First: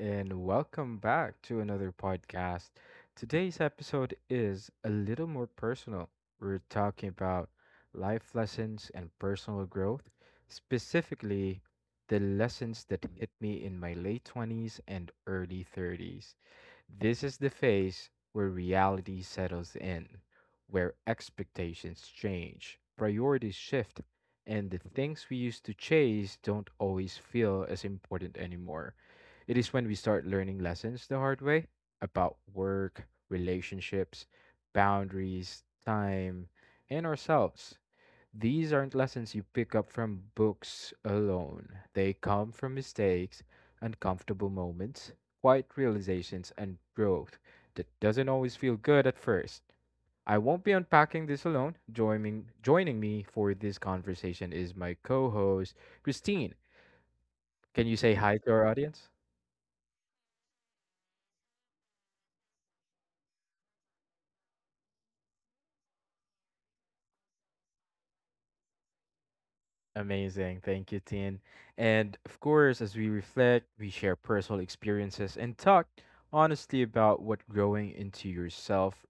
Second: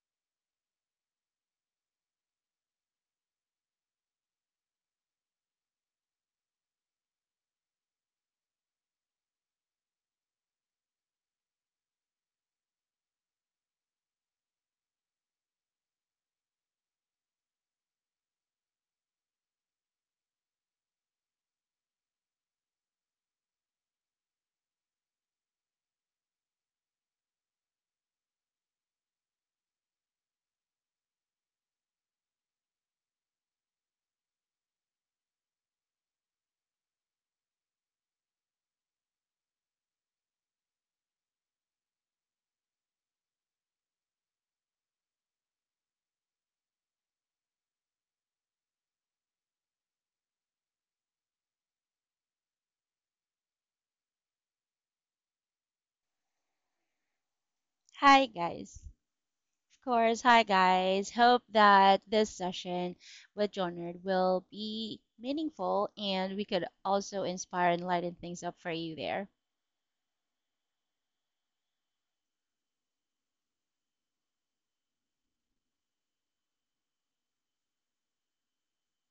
and welcome back to another podcast. Today's episode is a little more personal. We're talking about life lessons and personal growth, specifically the lessons that hit me in my late 20s and early 30s. This is the phase where reality settles in, where expectations change, priorities shift, and the things we used to chase don't always feel as important anymore. It is when we start learning lessons the hard way about work, relationships, boundaries, time, and ourselves. These aren't lessons you pick up from books alone. They come from mistakes, uncomfortable moments, quiet realizations, and growth that doesn't always feel good at first. I won't be unpacking this alone. Joining me for this conversation is my co host, Christine. Can you say Hi, hi to our guys. audience? Of course, hi, guys. Hope that this session with John Nerd will be meaningful and we could also inspire and lighten things up for you there. Amazing. Thank you, Tin. And of course, as we reflect, we share personal experiences and talk honestly about what growing into yourself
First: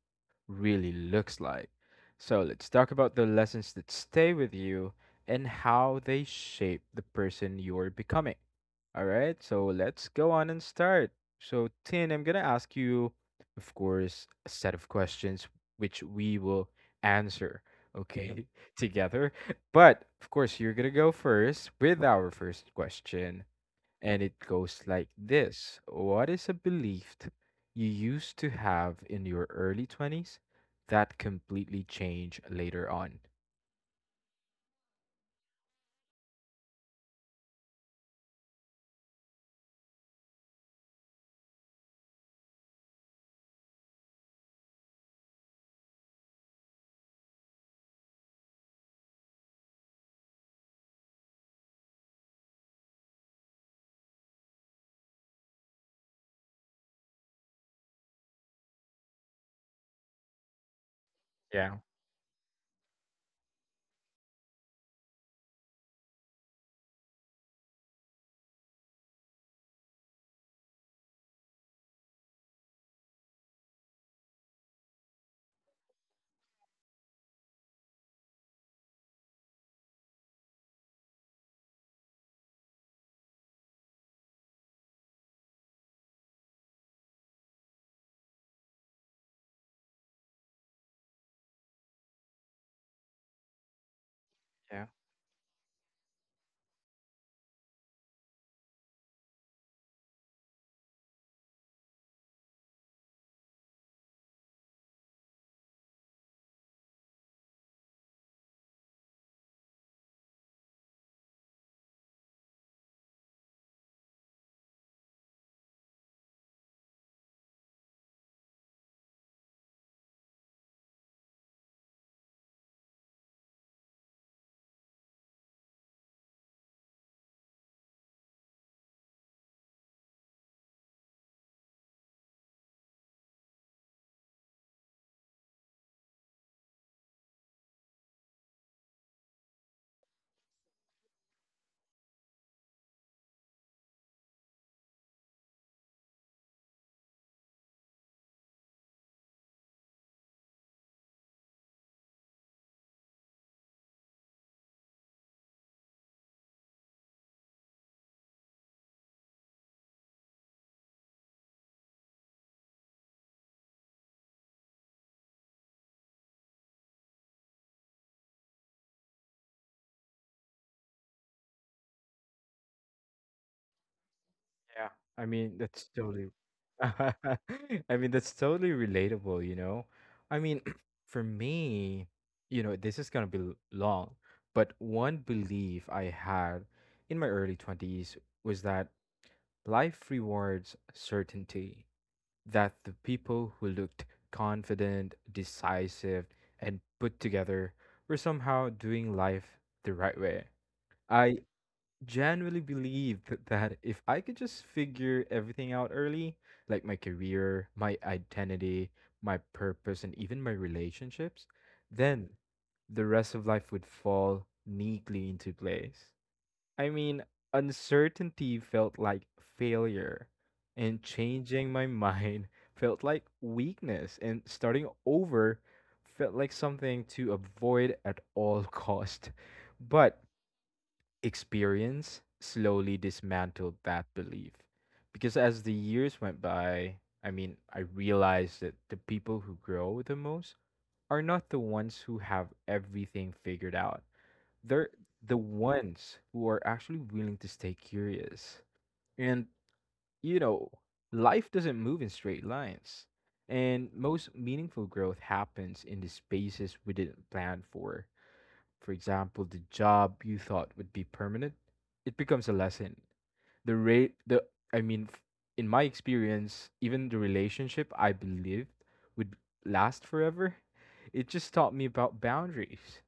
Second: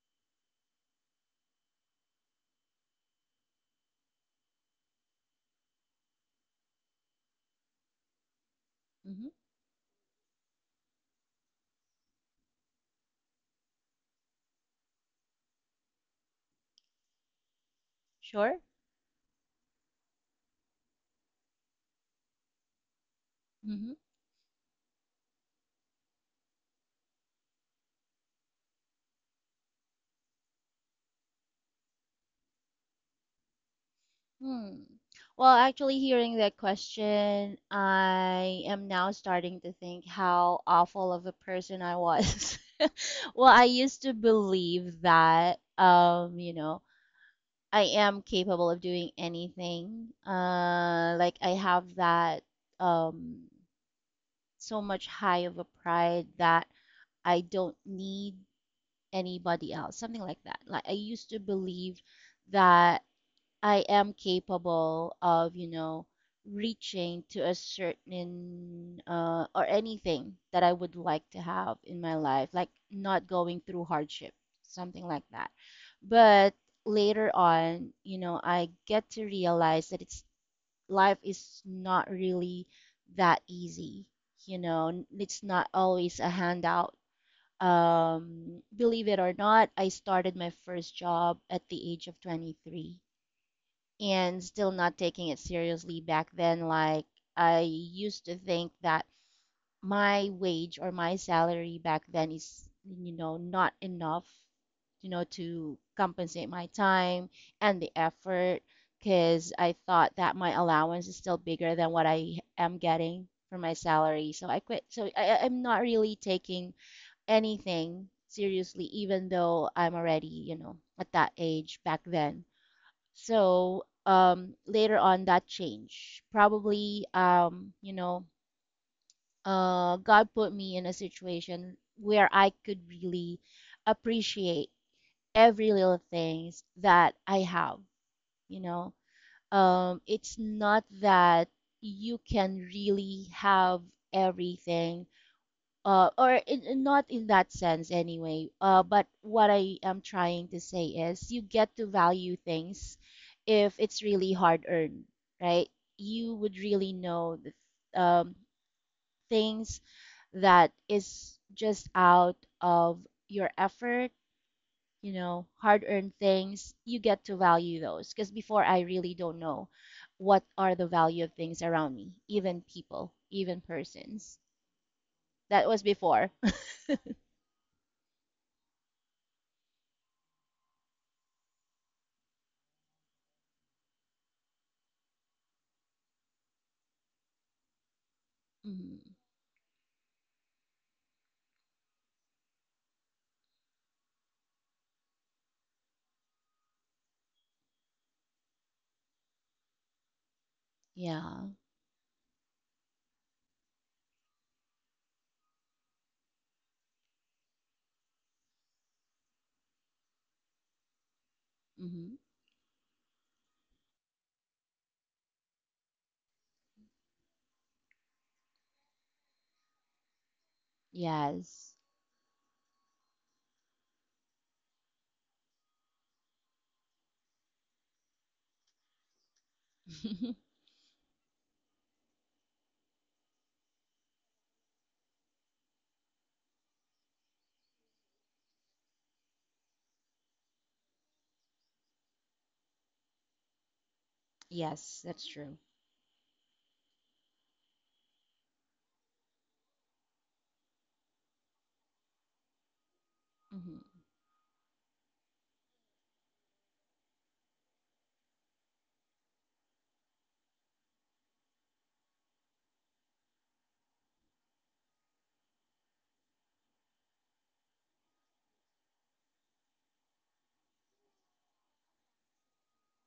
really looks like. So let's talk about the lessons that stay with you and how they shape the person you're becoming. All hmm right, so let's go on and start. So, Tin, I'm going to ask you, of course, a set of questions which we will answer, okay, Sure? together. But of course, you're going to go first with our first question. hmm And it goes like this: what is a belief you used to have in your early 20s that completely changed later on? Hmm. Hearing that question, I am now starting to think how awful of a person I was. I used to believe that, I am capable of doing anything. Like I have that um, so much high of a pride that I don't need anybody else, something like that. Like I used to Yeah. believe that I am capable of, you know, reaching to a certain or anything that I would like to have in my life, like not going through hardship, something like that. But later on, you know, I get to realize that it's life is not really that easy. You know, it's not always a handout. Believe it or not, I started my first job at the age of 23 and still Yeah. not taking it seriously back then. Like I used to think that my wage or my salary back then is, you know, not enough, you know, to compensate my time and the effort because I thought that my allowance is still bigger than what I am getting for my salary. So I quit. Am not really taking anything seriously, even though I'm already, you know, at that age back then. So later on, that changed. Probably, God put me in a situation where I could really appreciate every little things that I have. You know, it's not that you can really have everything not in that sense anyway. But what I am trying to say is you get to value things if it's really hard earned, right? You would really know the things that is just out of your effort, you know, hard earned things. You get to value those because before I really don't know what are the value of things around me, even people, even persons. Yeah. I mean, That was that's totally. before. I mean, that's totally relatable, you know? I mean, for me, you know, this is going to be long, but one belief I had in my early 20s was that life rewards certainty, that the people who looked confident, decisive, and put together were somehow doing life the right way. I Yeah. genuinely believed that if I could just figure everything out early, like my career, my identity, my purpose, and even my relationships, hmm then the rest of life would fall neatly into place. I mean, uncertainty felt like failure, and changing Yes. my mind felt like weakness, and starting over felt like something to avoid at all cost. But experience slowly dismantled that belief. Because as the years went by, I mean, I realized that the people who grow the most are not the ones who have everything figured out, they're Yes, that's the true. ones who are actually willing to stay curious. And, you know, life doesn't move in straight lines. hmm And most meaningful growth happens in the spaces we didn't plan for. For example, the job you thought would be permanent, it becomes a lesson. The rate, the I mean, f- In my experience, even the relationship I believed would last forever, it just taught me about boundaries,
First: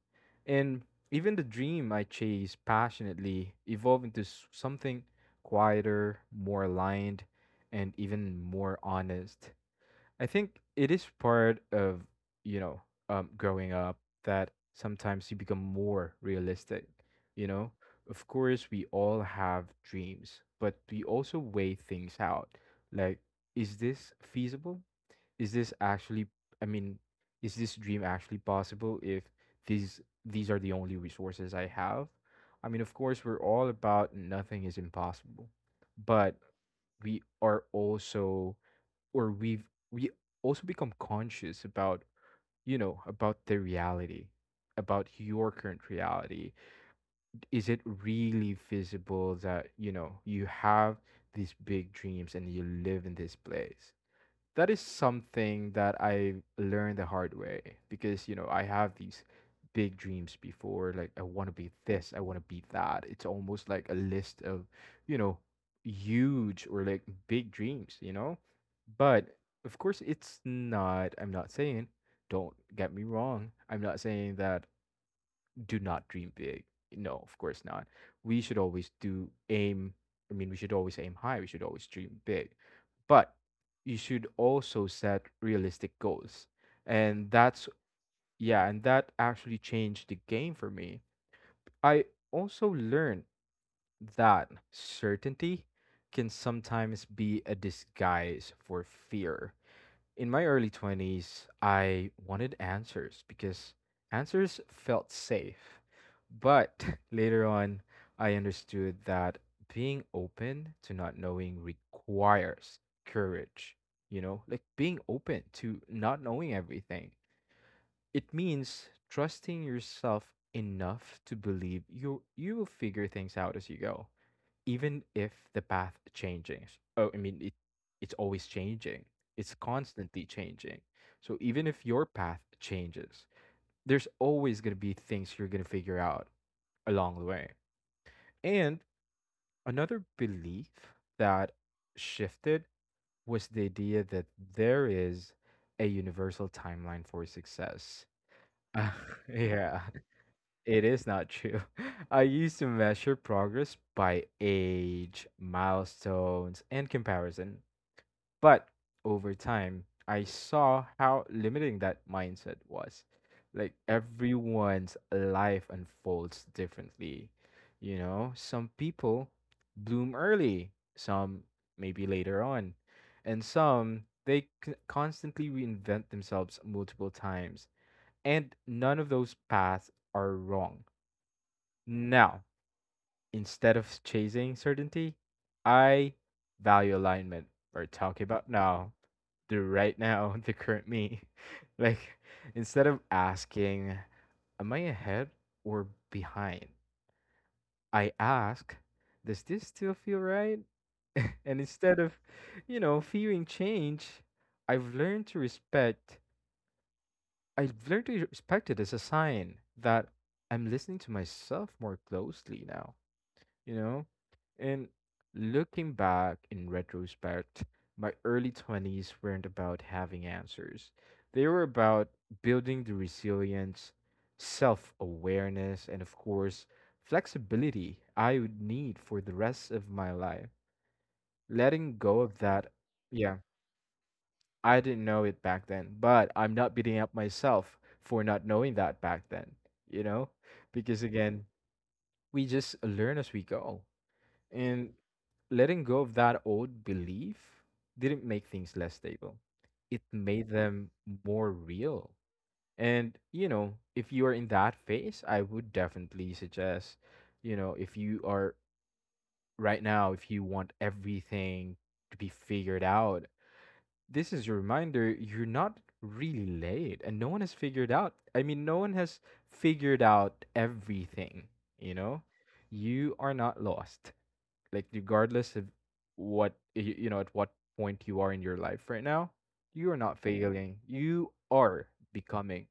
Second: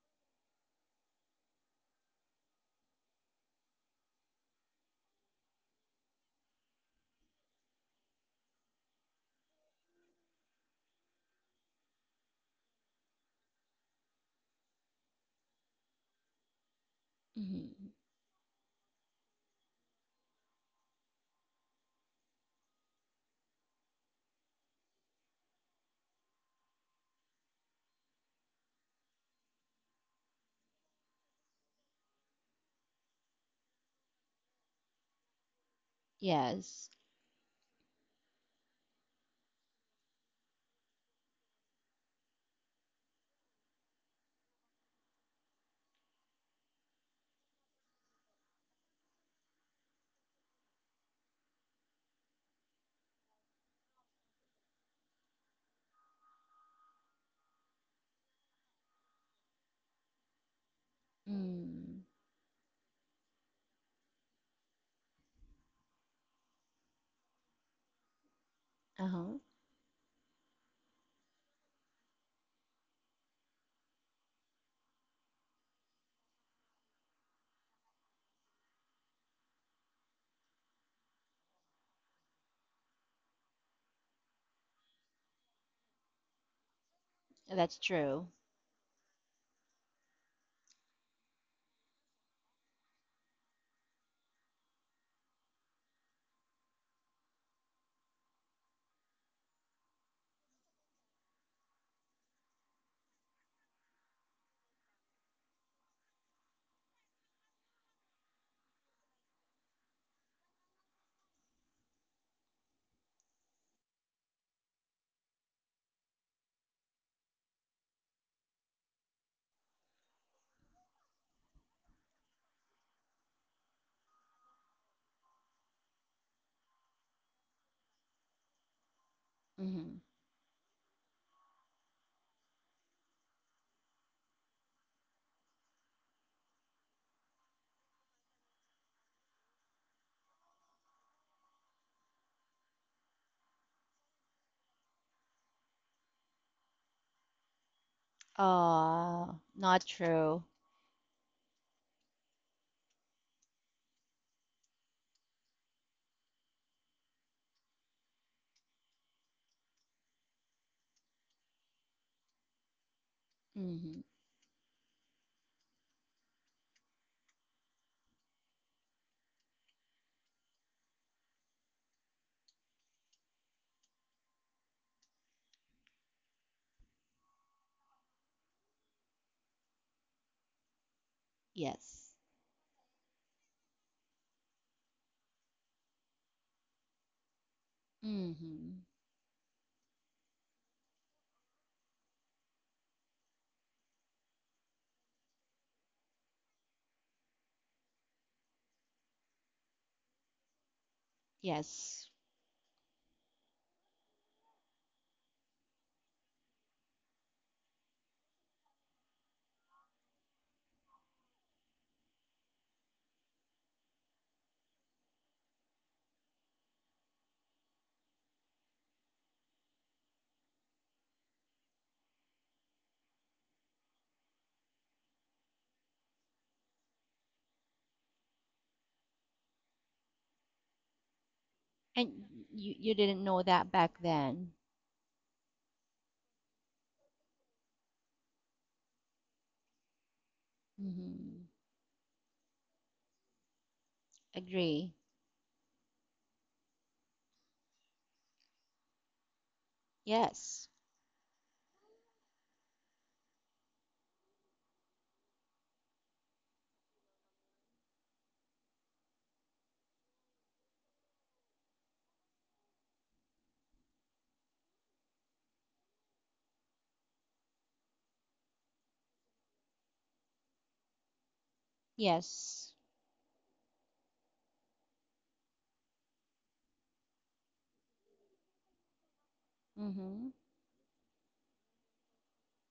and even the dream I chased passionately evolved into something quieter, more aligned, and even more honest. I think it is part of, you know, growing up, that sometimes you become more realistic, you know? hmm Of course, we all have dreams, but we also weigh things out. Like, is this feasible? Is this actually, I mean, is this dream actually possible if these are the only resources I have? I mean, of course, we're all about nothing is impossible, but Yes. we are also, or we've we also become conscious about, you know, about the reality, about your current reality. Is it really visible that, you know, you have these big dreams and you live in this place? That is something that I learned the hard way, because, you know, I have these big dreams before, like I want to be Mm. this, I want to be that. It's almost like a list of, you know, huge, or like big dreams, you know. But Uh-huh. of course, it's not. I'm not saying, don't get me wrong, I'm not saying that, do not dream big. No, of course not. We should always do aim. We should always aim high. We should always dream big. But you should also set realistic goals. And that's, That's true. yeah, and that actually changed the game for me. I also learned that certainty can sometimes be a disguise for fear. In my early 20s, I wanted answers because answers felt safe. But later on, I understood that being open to not knowing requires courage. You know, like being open to not knowing everything. It means trusting yourself enough to believe you will figure things out as you go, even if the path changes. oh i mean it, it's always changing, it's Mm-hmm. constantly changing. So even if your path changes, there's always going to be things you're going to figure out along the way. And another belief that shifted was the idea that there is a universal timeline for success. Uh, Yeah, not true. it is not true. I used to measure progress by age, milestones, and comparison. But over time, I saw how limiting that mindset was. Like, Mm-hmm. everyone's life unfolds differently. You know, some people bloom early, some maybe later on, and some they constantly reinvent themselves multiple times. And none of those paths are wrong. Yes. Now, instead of chasing certainty, I value alignment. We're talking about Mm-hmm. now, the right now, the current me. Like, instead of asking, am I ahead or behind? I ask, does this still feel right? And instead Yes. of, you know, fearing change, I've learned to respect. I've learned to respect it as a sign that I'm listening to myself more closely now. You know? And looking back in retrospect, my early 20s weren't about having answers. They were about building the resilience, self awareness, and of course, flexibility I would need for the rest of my life. Letting go of And that, you didn't yeah, know that back then. I didn't know it back then, but I'm not beating up myself for not knowing that back then, you know? Because again, Mm-hmm. we just learn as we go, and Agree. letting go of that old belief didn't make things less stable. It made Yes. them more real. And, you know, if you are in that phase, I would definitely suggest, you know, if you are right now, if you want everything to be figured out, this is your reminder: you're not really late and no one has figured out. I mean, no one has figured out everything, you know? Yes. You are not lost. Like, regardless of you know, at what point you are in your life right now, you are not Mm-hmm. failing, you are becoming.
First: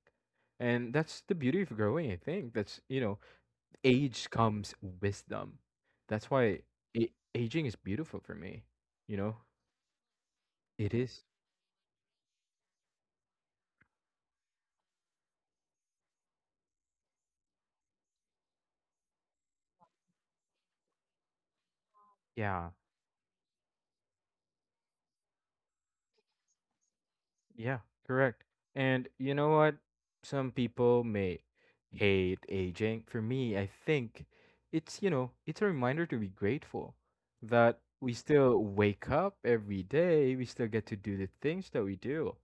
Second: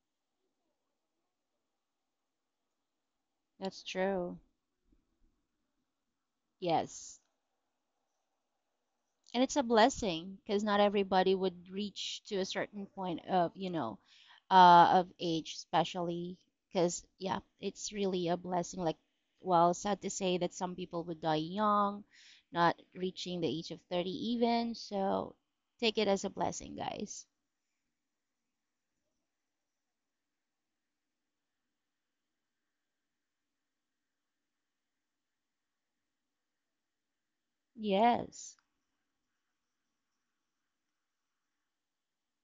And that's the beauty of growing. I think that's, you know, That's age true. comes wisdom. That's why Yes. aging is beautiful for me, you know. And it's a blessing because not It is. everybody would reach to a certain point of, you know, of age especially because, yeah, it's really a blessing. Like, well, sad to say that some people would die young, Yeah. not reaching the age of 30 even. So take it as a blessing, guys. Yeah, correct. And you know what? Some people may hate aging. For me, I think it's, you know, it's a reminder to be grateful that we Yes. still wake up every day, we still get to do the things that we do.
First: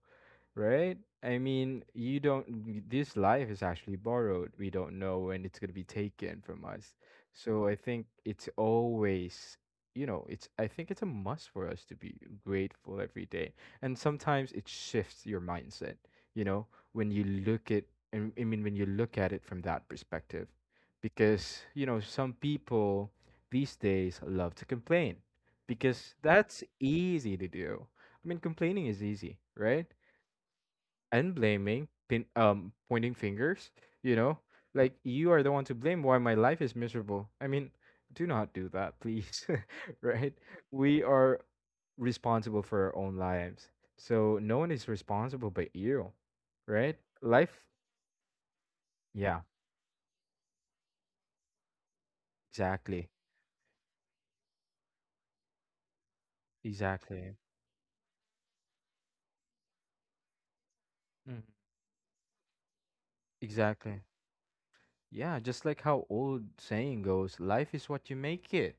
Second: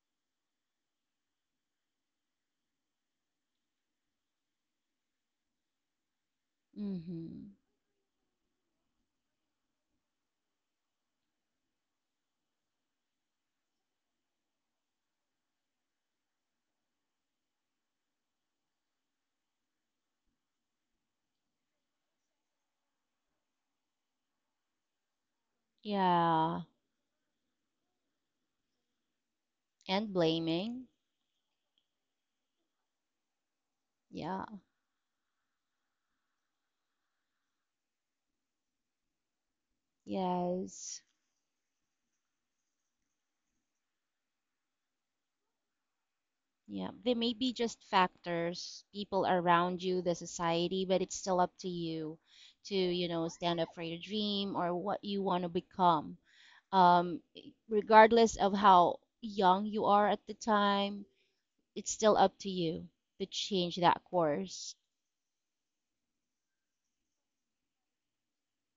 Right? I mean, you don't, this life is actually borrowed. We don't know when it's going to be taken from us. Mm-hmm. So I think it's always, you know, it's, I think it's a must for us to be grateful every day. And sometimes it shifts your mindset, you know, when you look at, I mean, when you look at it from that perspective. Because, you know, some people these days love to complain because Yeah. that's easy to do. I mean, complaining is easy, right? And blaming. And blaming, pointing fingers. You know, Yeah. like, you are the one to blame why my life is miserable. I mean, do not do that, please. Right? Yes. We are responsible for our own lives, so no one is responsible but you, Yeah, right? they may be Life, just factors, people yeah, around you, the society, but it's still up to, exactly, you know, stand up for your dream or what you want to become. Um, exactly. regardless of how young you are at the time, Mhm. it's still up to you to change Exactly. that course. Yeah, just like how old saying goes, life is what you make it,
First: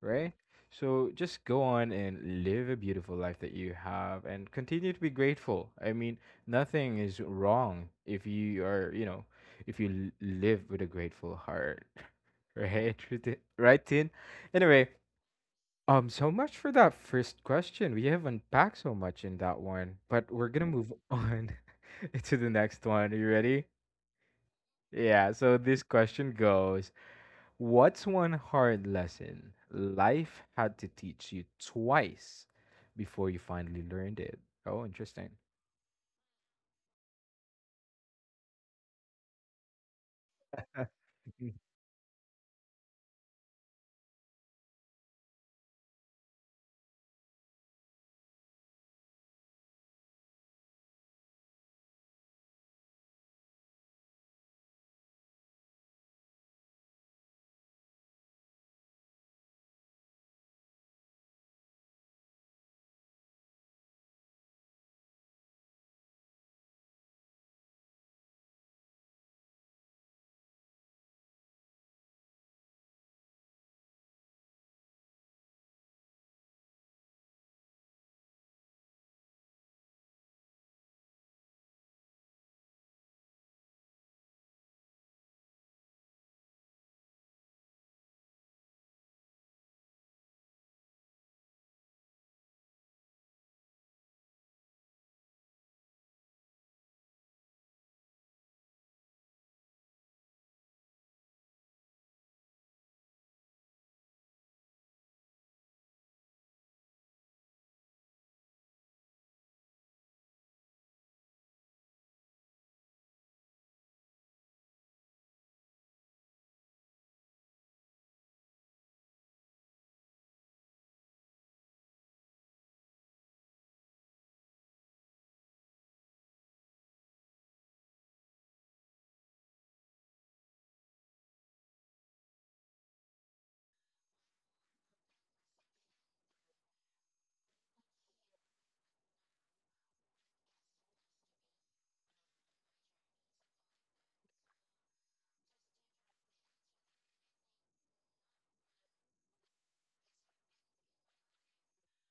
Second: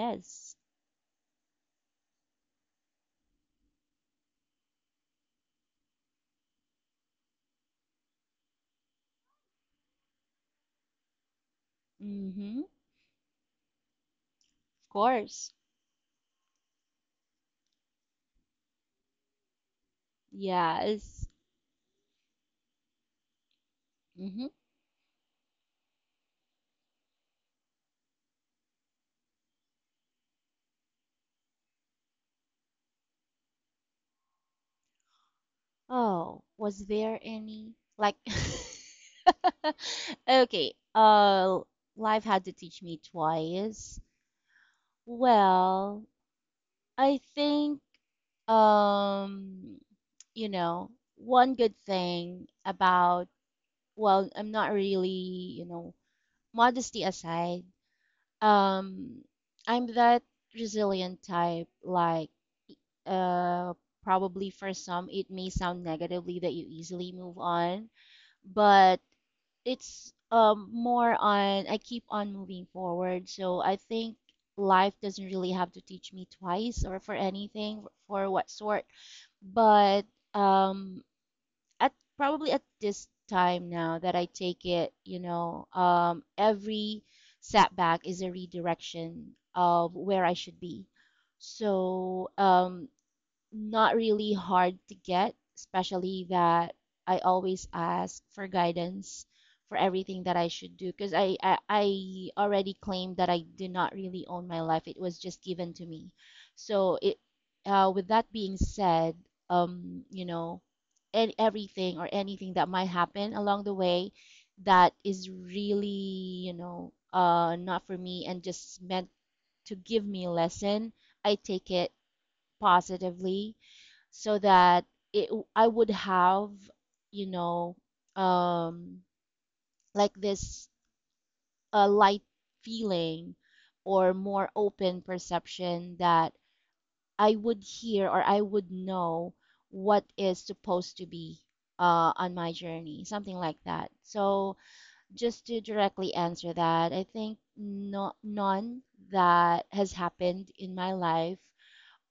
right? So just go on and live a beautiful life that you have and continue to be grateful. I mean, nothing is wrong if you are, you know, if you live with a grateful heart, Mm-hmm. Of right? Right, Tin? Anyway, course. So much for that first question. We have unpacked so much in that one, but we're gonna move Yes. on to the next one. Are you ready? Mm-hmm. Yeah, so this question goes. What's one hard lesson life had to teach you twice before you finally learned it? Oh, interesting. Oh, was there any like Okay. Yeah, Life had to teach me twice. Well, I think um, one good thing about, well, I'm not really, you know, modesty aside, um, I'm that resilient type, like, uh, probably for some it may sound negatively that you easily move on, but it's, more on I keep on moving forward. So I think life doesn't really have to teach me twice or for anything for what sort. But um at probably at this time now that I take it, you know, um, every setback is a redirection of where I should be. So, not really hard to get, especially that I always ask for guidance for everything that I should do because I already claimed that I do not really own my life. It was just given to me. So it With that being said, you know, and everything or anything that might happen along the way that is really, you know, not for me and just meant to give me a lesson, I take it positively so that it I would have, you know, um, like this light feeling or more open perception that I would hear or I would know what is supposed to be on my journey, something like that. So just to directly answer that, I think no, none that has happened in my life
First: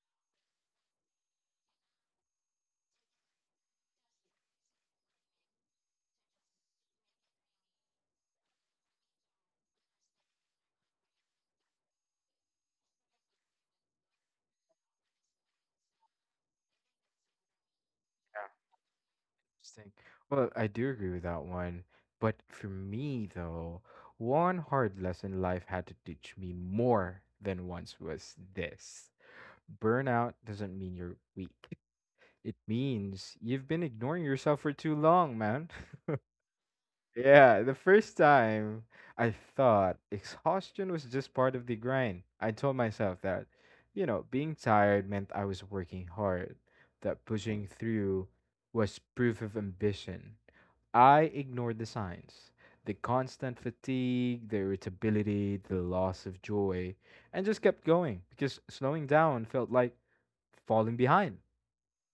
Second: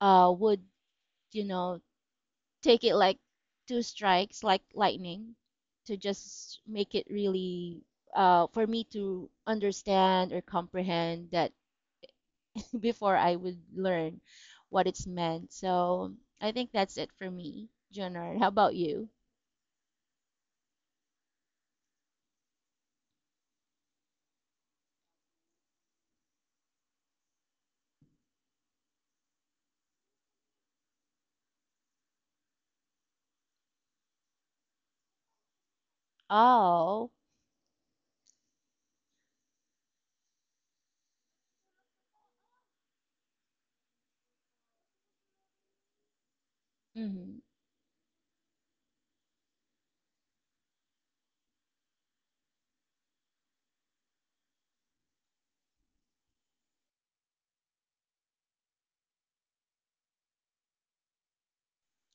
would, you know, take it like two strikes, like lightning, to just make it really for me to understand or comprehend that before I would learn what it's meant. So I think that's it for me, Junard. How about you? interesting. Well, I do agree with that one. But for me, though, one hard lesson life had to teach me more than once was this: burnout doesn't mean you're weak, it means you've been ignoring yourself for too long, man. Oh, Yeah, the first time I thought exhaustion was just part of the grind. I told myself that, you know, being tired meant I was working hard, that mm-hmm. pushing through was proof of ambition. I ignored the signs, the constant fatigue, the irritability, the loss of joy, and just kept going because slowing down felt like falling behind.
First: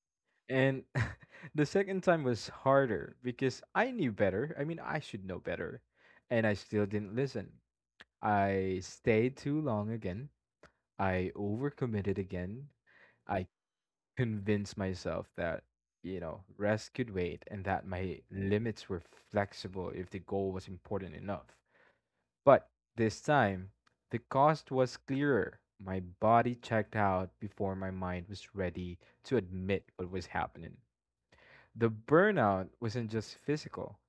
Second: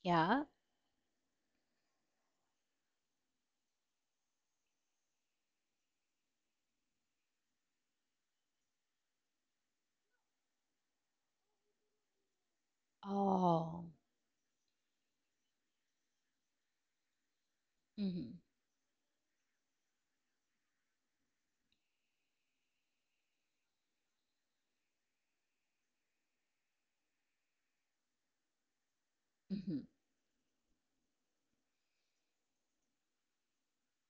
Yeah. And the second time was harder because I knew better. I mean, I should know better. And I still didn't listen. I stayed too long again. I overcommitted again. I Oh, convinced myself that, rest could wait and that my mm-hmm. limits were flexible if the goal was important enough. But this time, the cost was clearer. My body checked out before my mind was ready to Mm-hmm. admit what was happening. The burnout wasn't just physical,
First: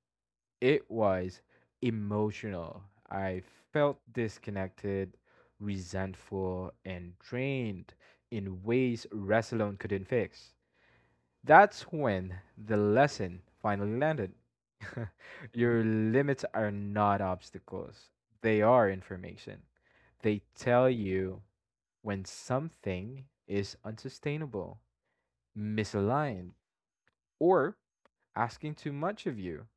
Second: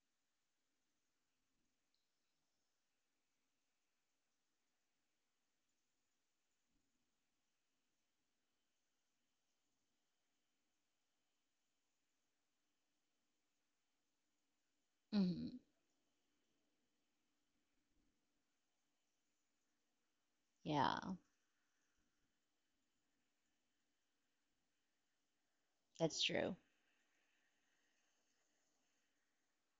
it was emotional. I felt disconnected, resentful, and drained in ways rest alone couldn't fix. That's when the lesson finally landed. Mm-hmm. Your limits are not obstacles, they are information. They tell Yeah, you when something is unsustainable, that's misaligned, true. or asking too much of you.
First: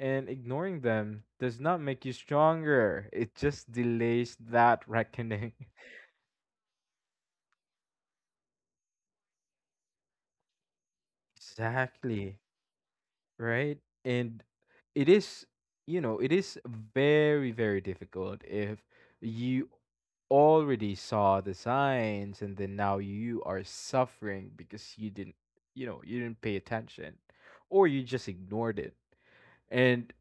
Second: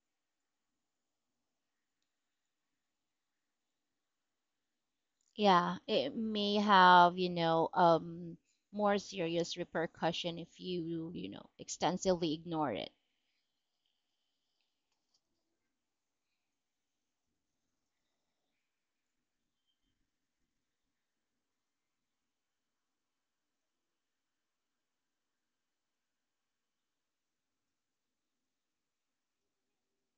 And ignoring them does not make you stronger. It just delays that reckoning. Yeah, it may have, you know, more serious repercussion if you, you know, extensively Exactly. ignore it. Right? And it is, it is very, very difficult if you already saw the signs and then now you are suffering because you didn't, you didn't pay attention or you just ignored it. And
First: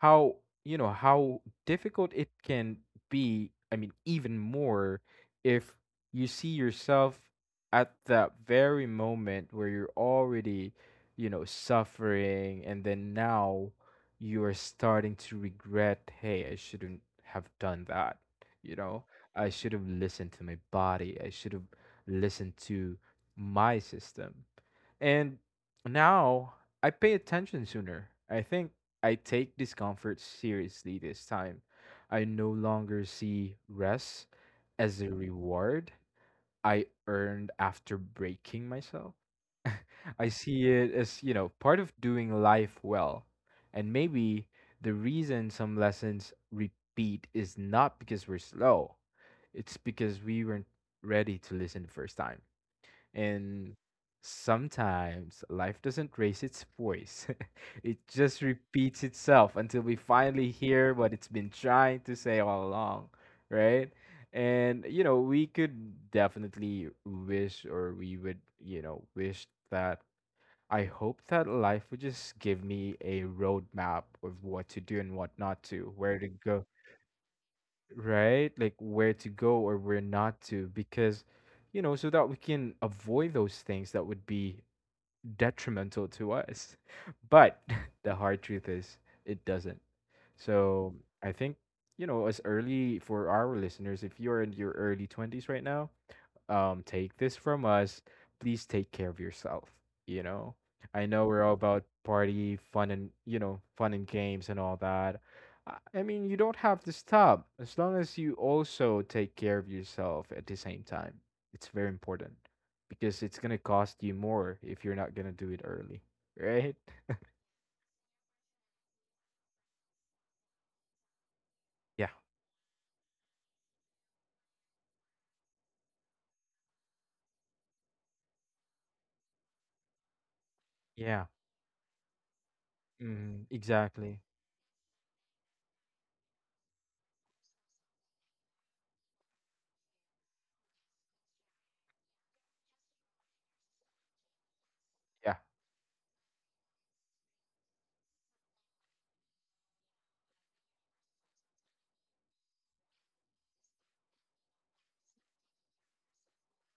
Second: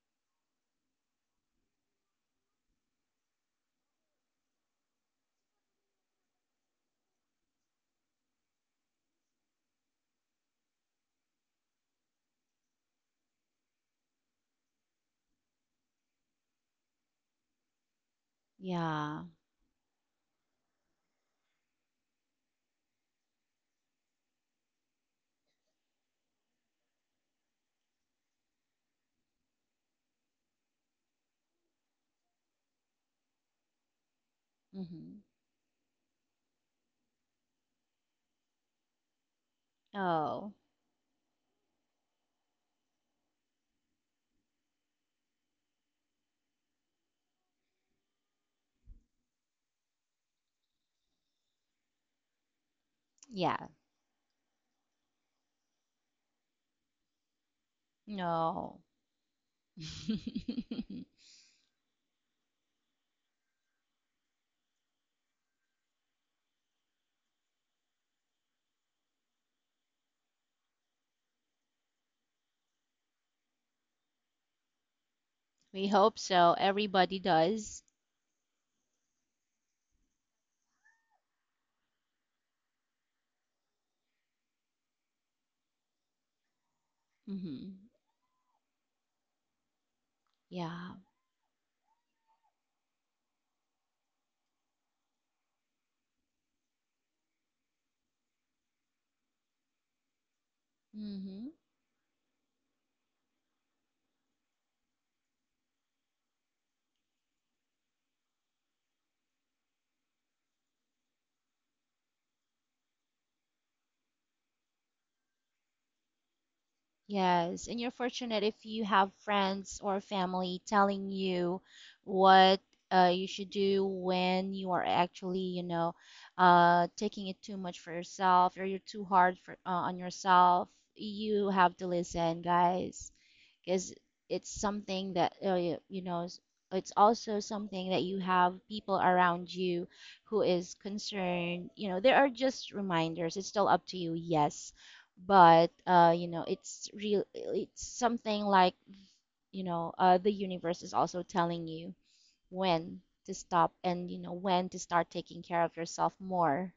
how, you know how difficult it can be. I mean, even more if you see yourself at that very moment where you're already, suffering, and then now you're starting to regret, hey, I shouldn't have done that, you know? Yeah. I should have listened to my body, I should have listened to my system. And now I pay attention sooner. I think I take discomfort seriously this time. I no longer see rest as a hmm reward I earned after breaking myself. I Oh, see it as, part of doing life well. And maybe the reason some lessons repeat is not because we're slow, it's because we weren't ready to listen the first time. yeah. And sometimes life doesn't raise its voice, it just No. repeats itself until we finally hear what it's been trying to say all along, right? And you know, we could definitely wish, or we would, wish that I hope that life would just give me a roadmap of what to do and what not We to, where hope to so. go, Everybody does. right? Like where to go or where not to, because, so that we can avoid those things that would be detrimental to us. But hmm the hard truth is, it doesn't. Yeah. So I think, as early for our listeners, if you're in your early 20s right now, take this from us. Please take care of yourself. You know, I know we're hmm all about party, fun, and fun and games and all that. I mean, you don't have to stop as long as you also take care of yourself at the same time. It's very important because it's gonna cost you more if you're not gonna do it early, right? Yes, and you're fortunate if you have friends or family telling you Yeah, what you should do when you are actually, you know, taking it too much for yourself or you're too hard for on yourself. yeah, You have to listen, guys, mm, because exactly. it's something that y- you know. It's also something that you have people around you who is concerned. You know, there are just reminders. It's still up to you, yes, Yeah. but you know it's real, it's something like, you know, the universe is also telling you when to stop and you know when to start taking care of yourself more.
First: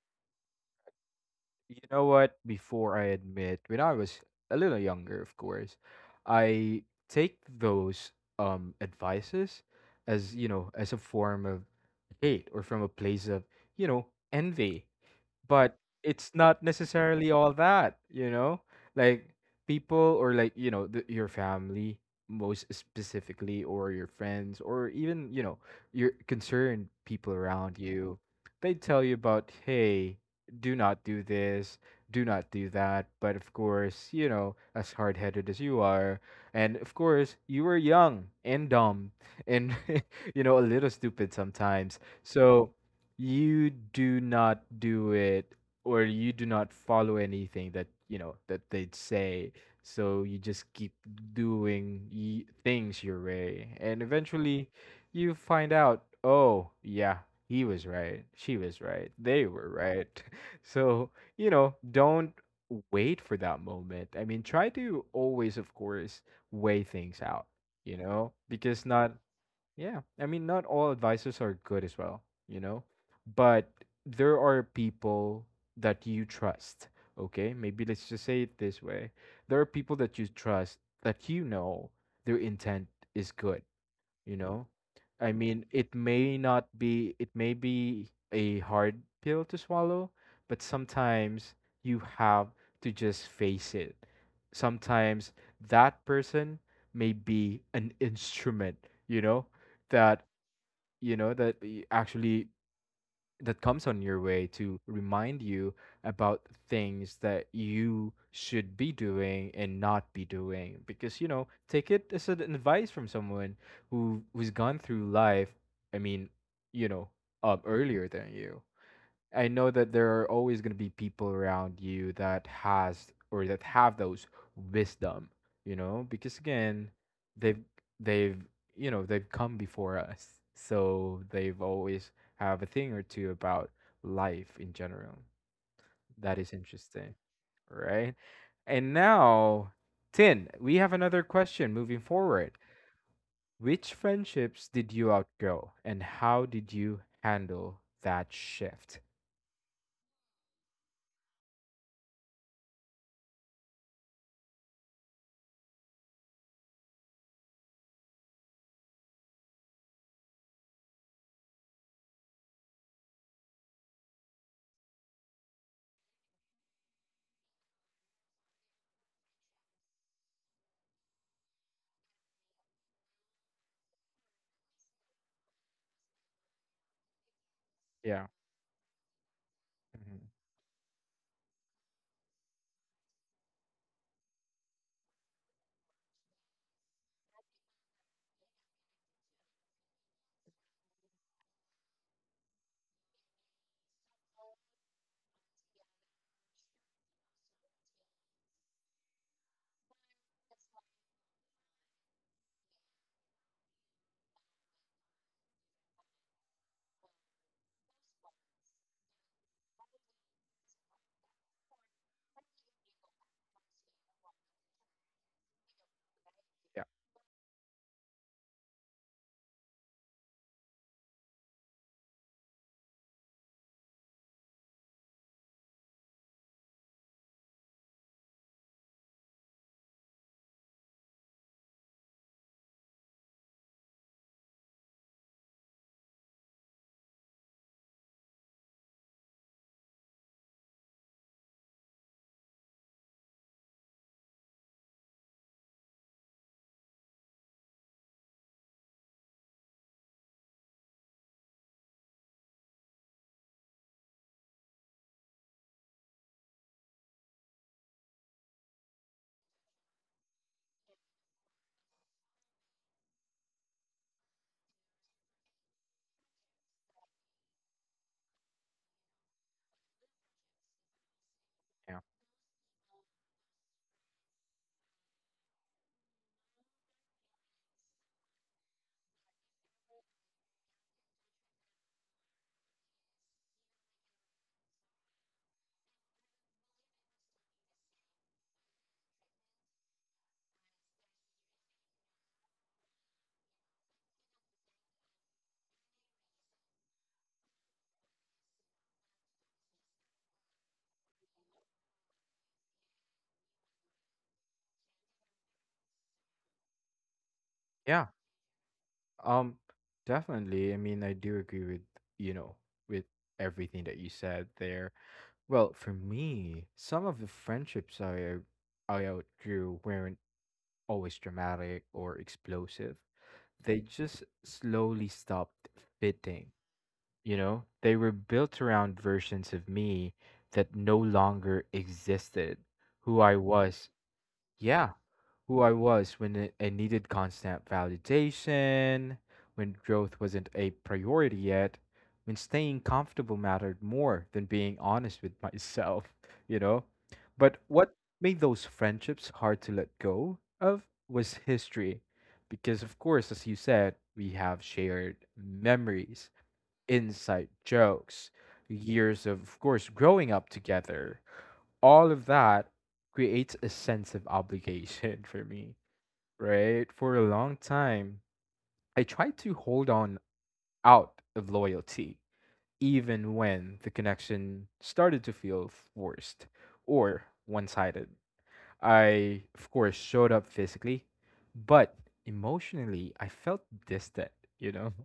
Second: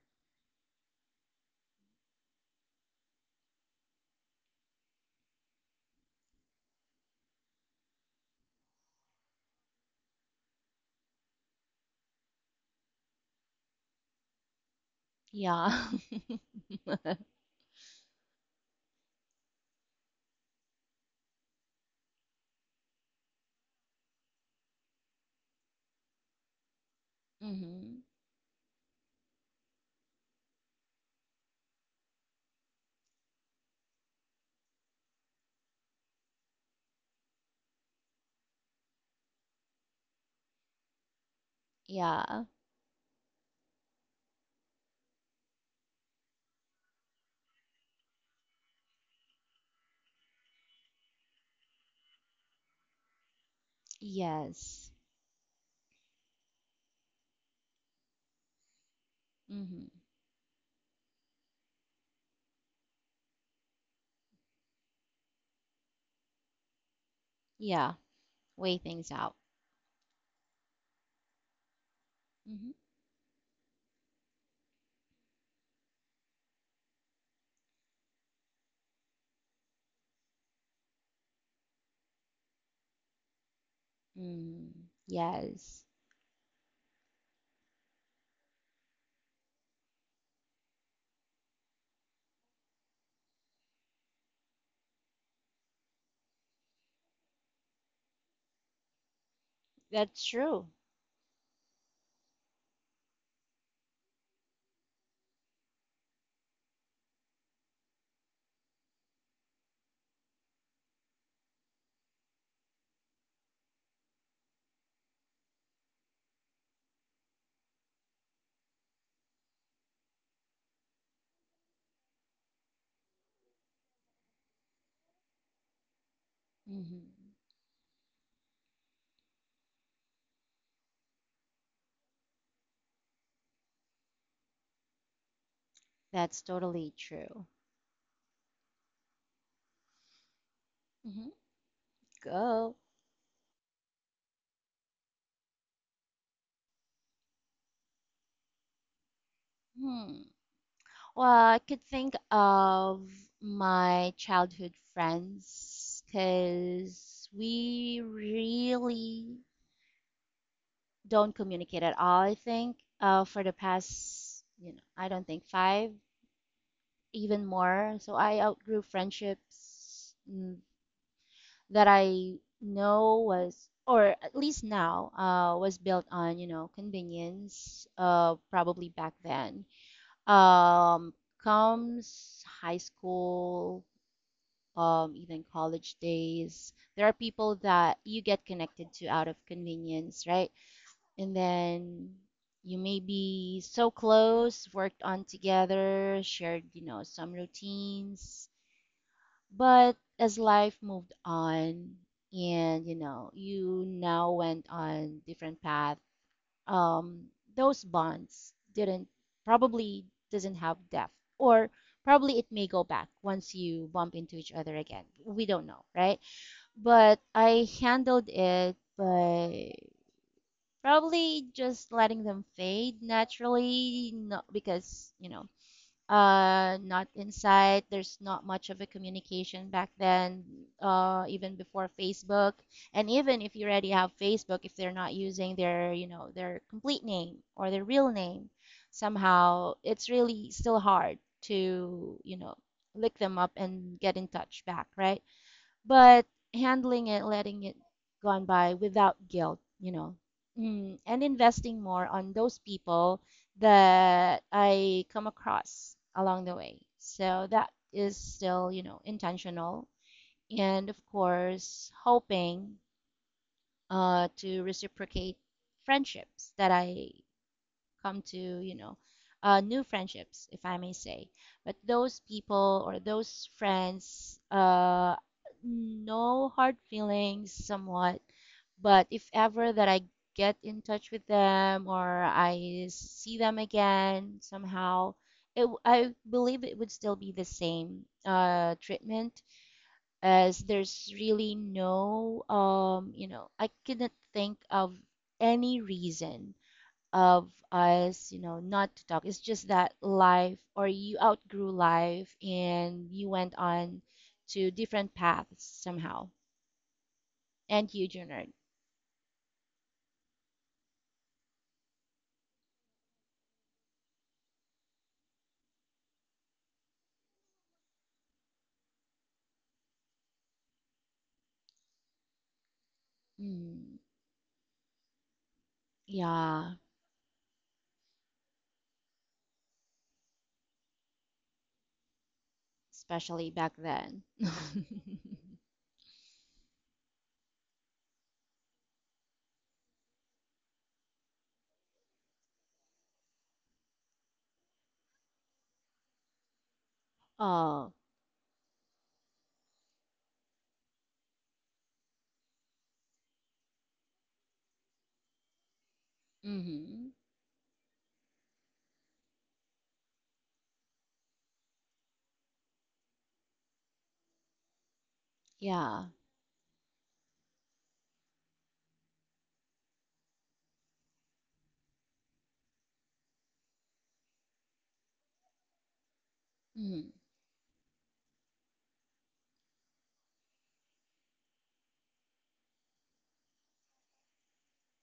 You know what? Before I admit, when I was a little younger, of course, I take those advices as, as a form of hate or from a place of, you know, envy. But Yeah. it's not necessarily all that, you know, like people or like, the, your family most specifically, or your friends, or even, your concerned people around hmm you, they tell you about, hey, do not do this, do not do that. But of course, you know, as hard-headed as you are, and of course you were young and dumb and you know, a little stupid sometimes, yeah. so you do not do it or you do not follow anything that you know that they'd say. So you just keep doing things your way, and eventually Yes. you find out, oh yeah, he was right, she was right, they were hmm right. So you know, don't wait for that moment. I mean, try to always, of course, weigh things out, yeah. you know, Weigh because not. things out. Yeah. I mean, not all advisors are good as well, you hmm know, but there are people that you trust. Okay. Maybe let's just say it this way: there are people that you trust that you know their intent is good, you know? mm. I mean, Yes, it may not be, it may be a hard pill to swallow, but sometimes you have to just face it. Sometimes that person may be an instrument, you know that, that's true. That actually, that comes on your way to remind you about things that you should be doing and not be doing. Because, you know, take it as an advice from someone who's gone through life, I mean, you know earlier than you. I know that there are always going to be people around you that has, or that have those wisdom, you know, because again, hmm they've they've they've come before us, so they've always have a thing or two about life in general. That that's is totally interesting, true. right? And now, Tin, we have another hmm question moving forward. Go. Which friendships did you outgrow, and how did you handle that shift? hmm Well, I could think of my childhood friends because we really don't communicate at all, I think, for the past, you know, I don't think five, even more. So I outgrew friendships, that I know was, or at least now, was built on, you know, convenience, Yeah. Probably back then. Mhm. Um, comes high school, even college days. There are people that you get connected to out of convenience, right? And then you may be so close, worked on together, shared, you know, some routines. But as life moved on, and you know, you now went on different path, um, those bonds didn't probably doesn't have depth or probably it may go back once you bump into each other again, we don't know, right? But I handled it by probably just letting them fade naturally, not because, you know, not inside. There's not much of a communication back then, even before Facebook. And even if you already have Facebook, if they're not using their, you know, their complete name or their real name, somehow it's really still hard to, you know, look them up and get in touch back, right? But handling it, letting it gone by without guilt, you know, and investing more on those people that I come across along the way. So that is still, you know, intentional, and of course, hoping to reciprocate friendships that I come to, you know, new friendships if I may say. But Yeah. those people or those friends, no hard feelings somewhat. But if ever that I get in touch with them or I see them again somehow, I believe it would still be the same treatment as there's really no, um, you know, I cannot think of any reason of us, you know, not to talk. It's just that life or you outgrew life and you went on to different paths somehow. And Yeah. you, Junard? Um definitely. I mean, I do agree with, you know, with everything that you said there. Well, for me, some of the friendships I outgrew weren't always dramatic or explosive. They Mm, just slowly stopped fitting, yeah, you know? They were built around versions of me that no longer existed, who I especially back was. then. Yeah, who I was when I needed constant validation, when growth wasn't a priority yet, when staying comfortable mattered more than being honest with myself, you know? But Oh, what made those friendships hard to let go of was history. Because, of course, as you said, we have shared memories, mm-hmm. inside jokes, years of course, growing up together. All of that creates a sense of obligation for me, Yeah. right? For a long time, I tried to hold on out of loyalty, even when the connection started to feel forced Mm, or one sided. I, of course, showed up physically, but emotionally, I felt distant, you know?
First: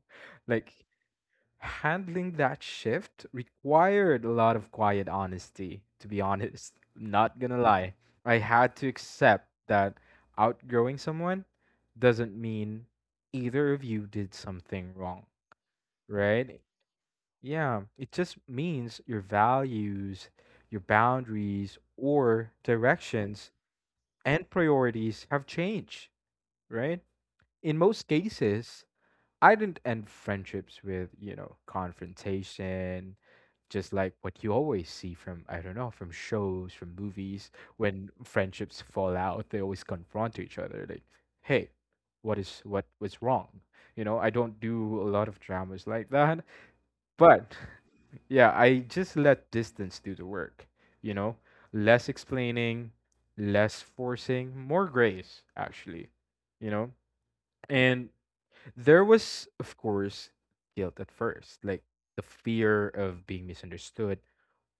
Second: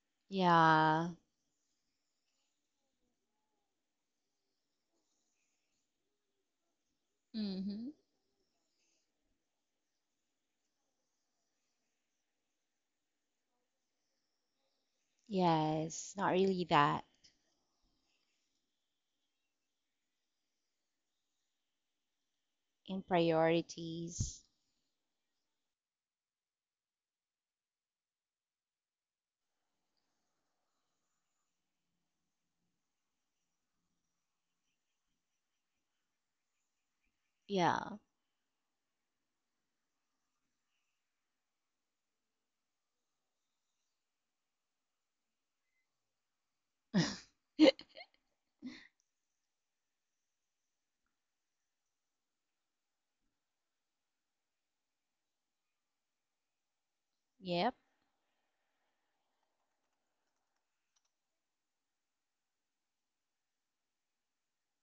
Like yeah. handling that shift required a lot of quiet honesty, to be honest. Not gonna Mm-hmm. lie. I had to accept that outgrowing someone doesn't mean either of you did something wrong, Yes, not right? really that. Yeah, it just means your values, your boundaries, or In directions priorities. and priorities have changed, right? In most cases, I didn't end friendships with, confrontation, just like what you always see from, I don't know, from shows, from movies. Yeah. When friendships fall out, they always confront each other, like, hey, what was wrong? You know, I don't do a lot of dramas like that. But yeah, I just let distance do the work, you know? Less explaining, less forcing, more grace, actually, you know? Yep. And there was, of course, guilt at first, like the fear of being misunderstood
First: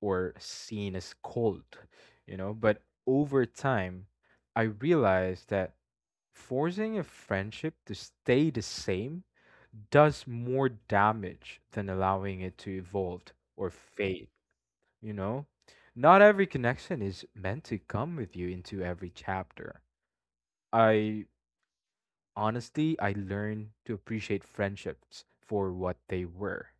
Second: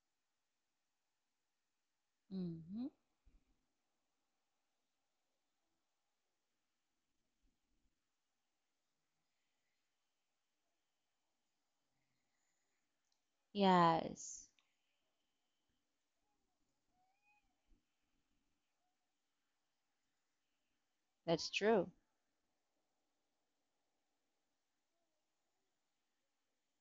or seen as cold, you know? But Mm-hmm. over time I realized that forcing a friendship to stay the same does more damage than allowing it to evolve or fade, Yes, you know? Not every connection is meant to come with you into every chapter. I that's true. honestly, I learned to appreciate friendships for what they were,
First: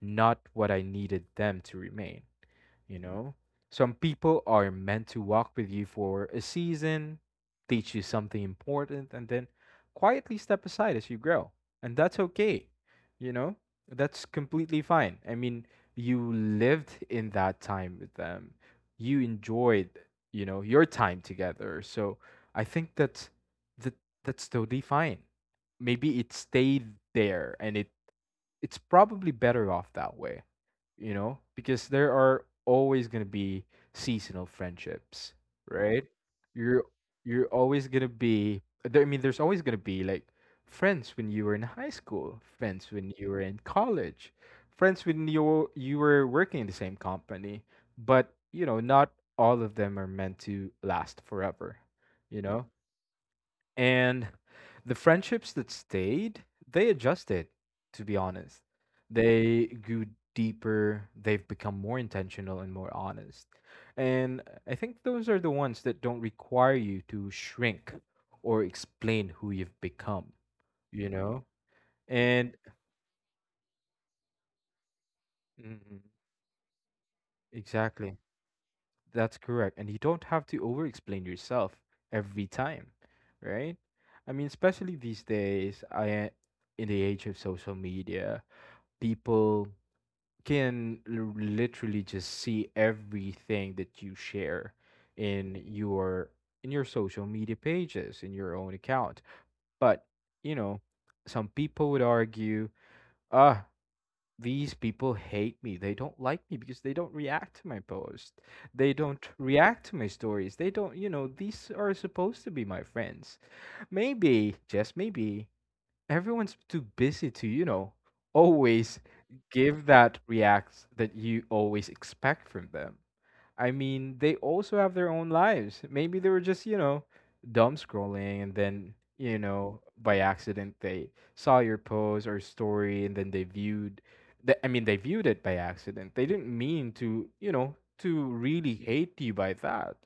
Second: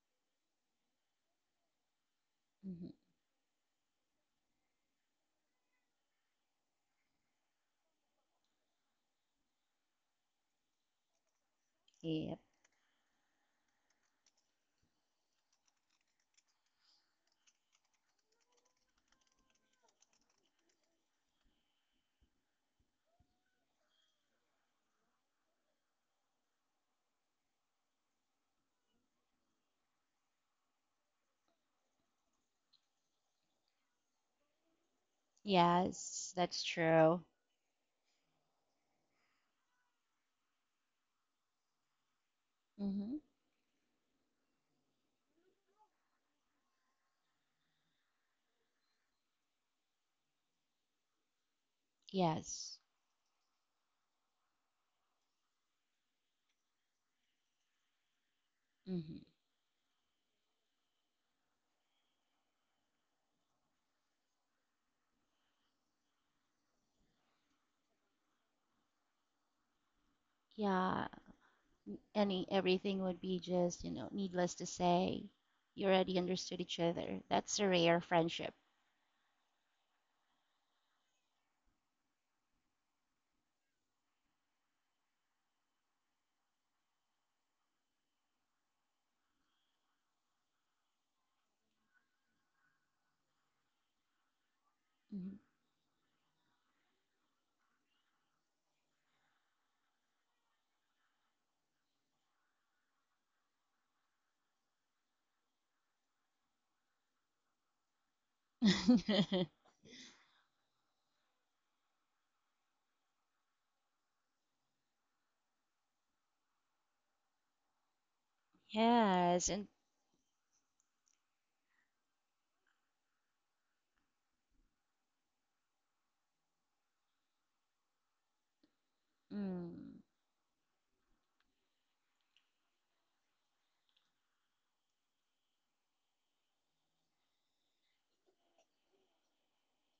not what I needed them to remain, Mhm. you know? Some people are meant to walk with you for a season, teach you something important, and then quietly step aside as you grow. And that's Yep. okay, you know? That's completely fine. I mean, you lived in that time with them, you enjoyed, your time together. So I think that's, that, that's totally fine. Maybe it stayed there, and it's probably better off that way, you know, because there are always going to be seasonal friendships, right? Yes, that's You're true. you're always going to be there, I mean, there's always going to be like friends when you were in high school, friends when hmm you were in college, friends when you were working in the same company, but you know, not all of them are meant to last forever, you know? Yes. And the friendships that stayed, they adjusted, to be honest. hmm They grew deeper, they've become more intentional and more honest. And I think those are the ones that don't require you to shrink or explain who you've become, you Yeah. know? Any And everything would be just, you know, needless to say, you Mhm, already understood each other. That's a rare exactly, friendship. that's correct. And you don't have to over explain yourself every time, right? I mean, especially these days, I in the age of social media, people can literally just see everything that you share hmm in your social media pages, in your own account. But you know, some people would argue, ah, these people hate me, they don't like me because they don't react to my post, they don't react to my stories, they don't, you know, these are supposed to be my friends. Maybe, just maybe, everyone's too busy to, always Yes, and give that react that you always expect from them. I mean, they also have their own lives. Maybe they were just, dumb scrolling and then, mm, by accident they saw your post or story and then they viewed they viewed it by accident. They didn't mean to, you know, to really hate you by that.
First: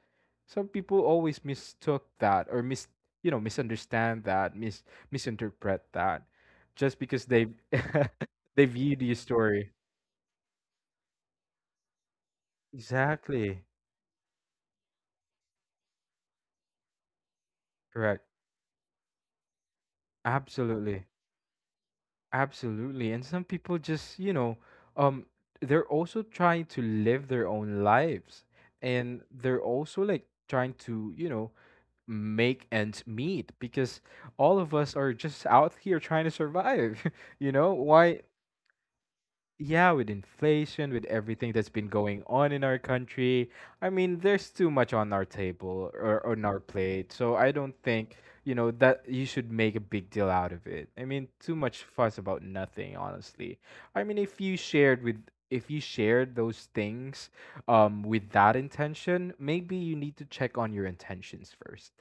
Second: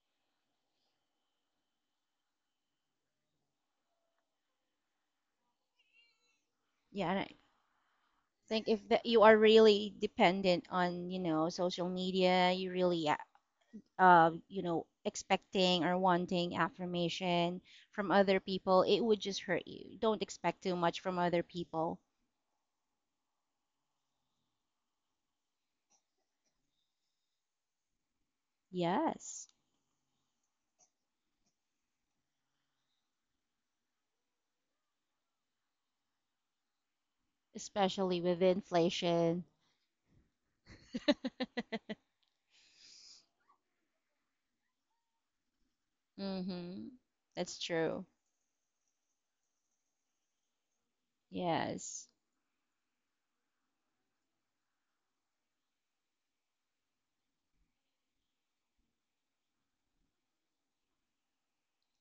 Some people always mistook that or misunderstand that, mis misinterpret that just yeah, and because I they they think if viewed that your you are story. really dependent on, you know, social media, you really, Exactly. You know, expecting or wanting affirmation from Correct. other people, it would just hurt you. Don't expect too much Absolutely. from other people. Absolutely. And some people just, you know, um they're also trying to live their own lives and Yes, they're also like trying to, you know, make ends meet because all of us are just out here trying to survive. You know, why especially with inflation. yeah, with inflation, with everything that's been going on in our country, I mean, there's too much on our table or on our Mhm. plate. So I That's don't true. think, you know, that you should make a big deal out of it. I mean, too much Yes. fuss about nothing, honestly. I mean, if you shared those things with that intention, maybe you need to check on your intentions first.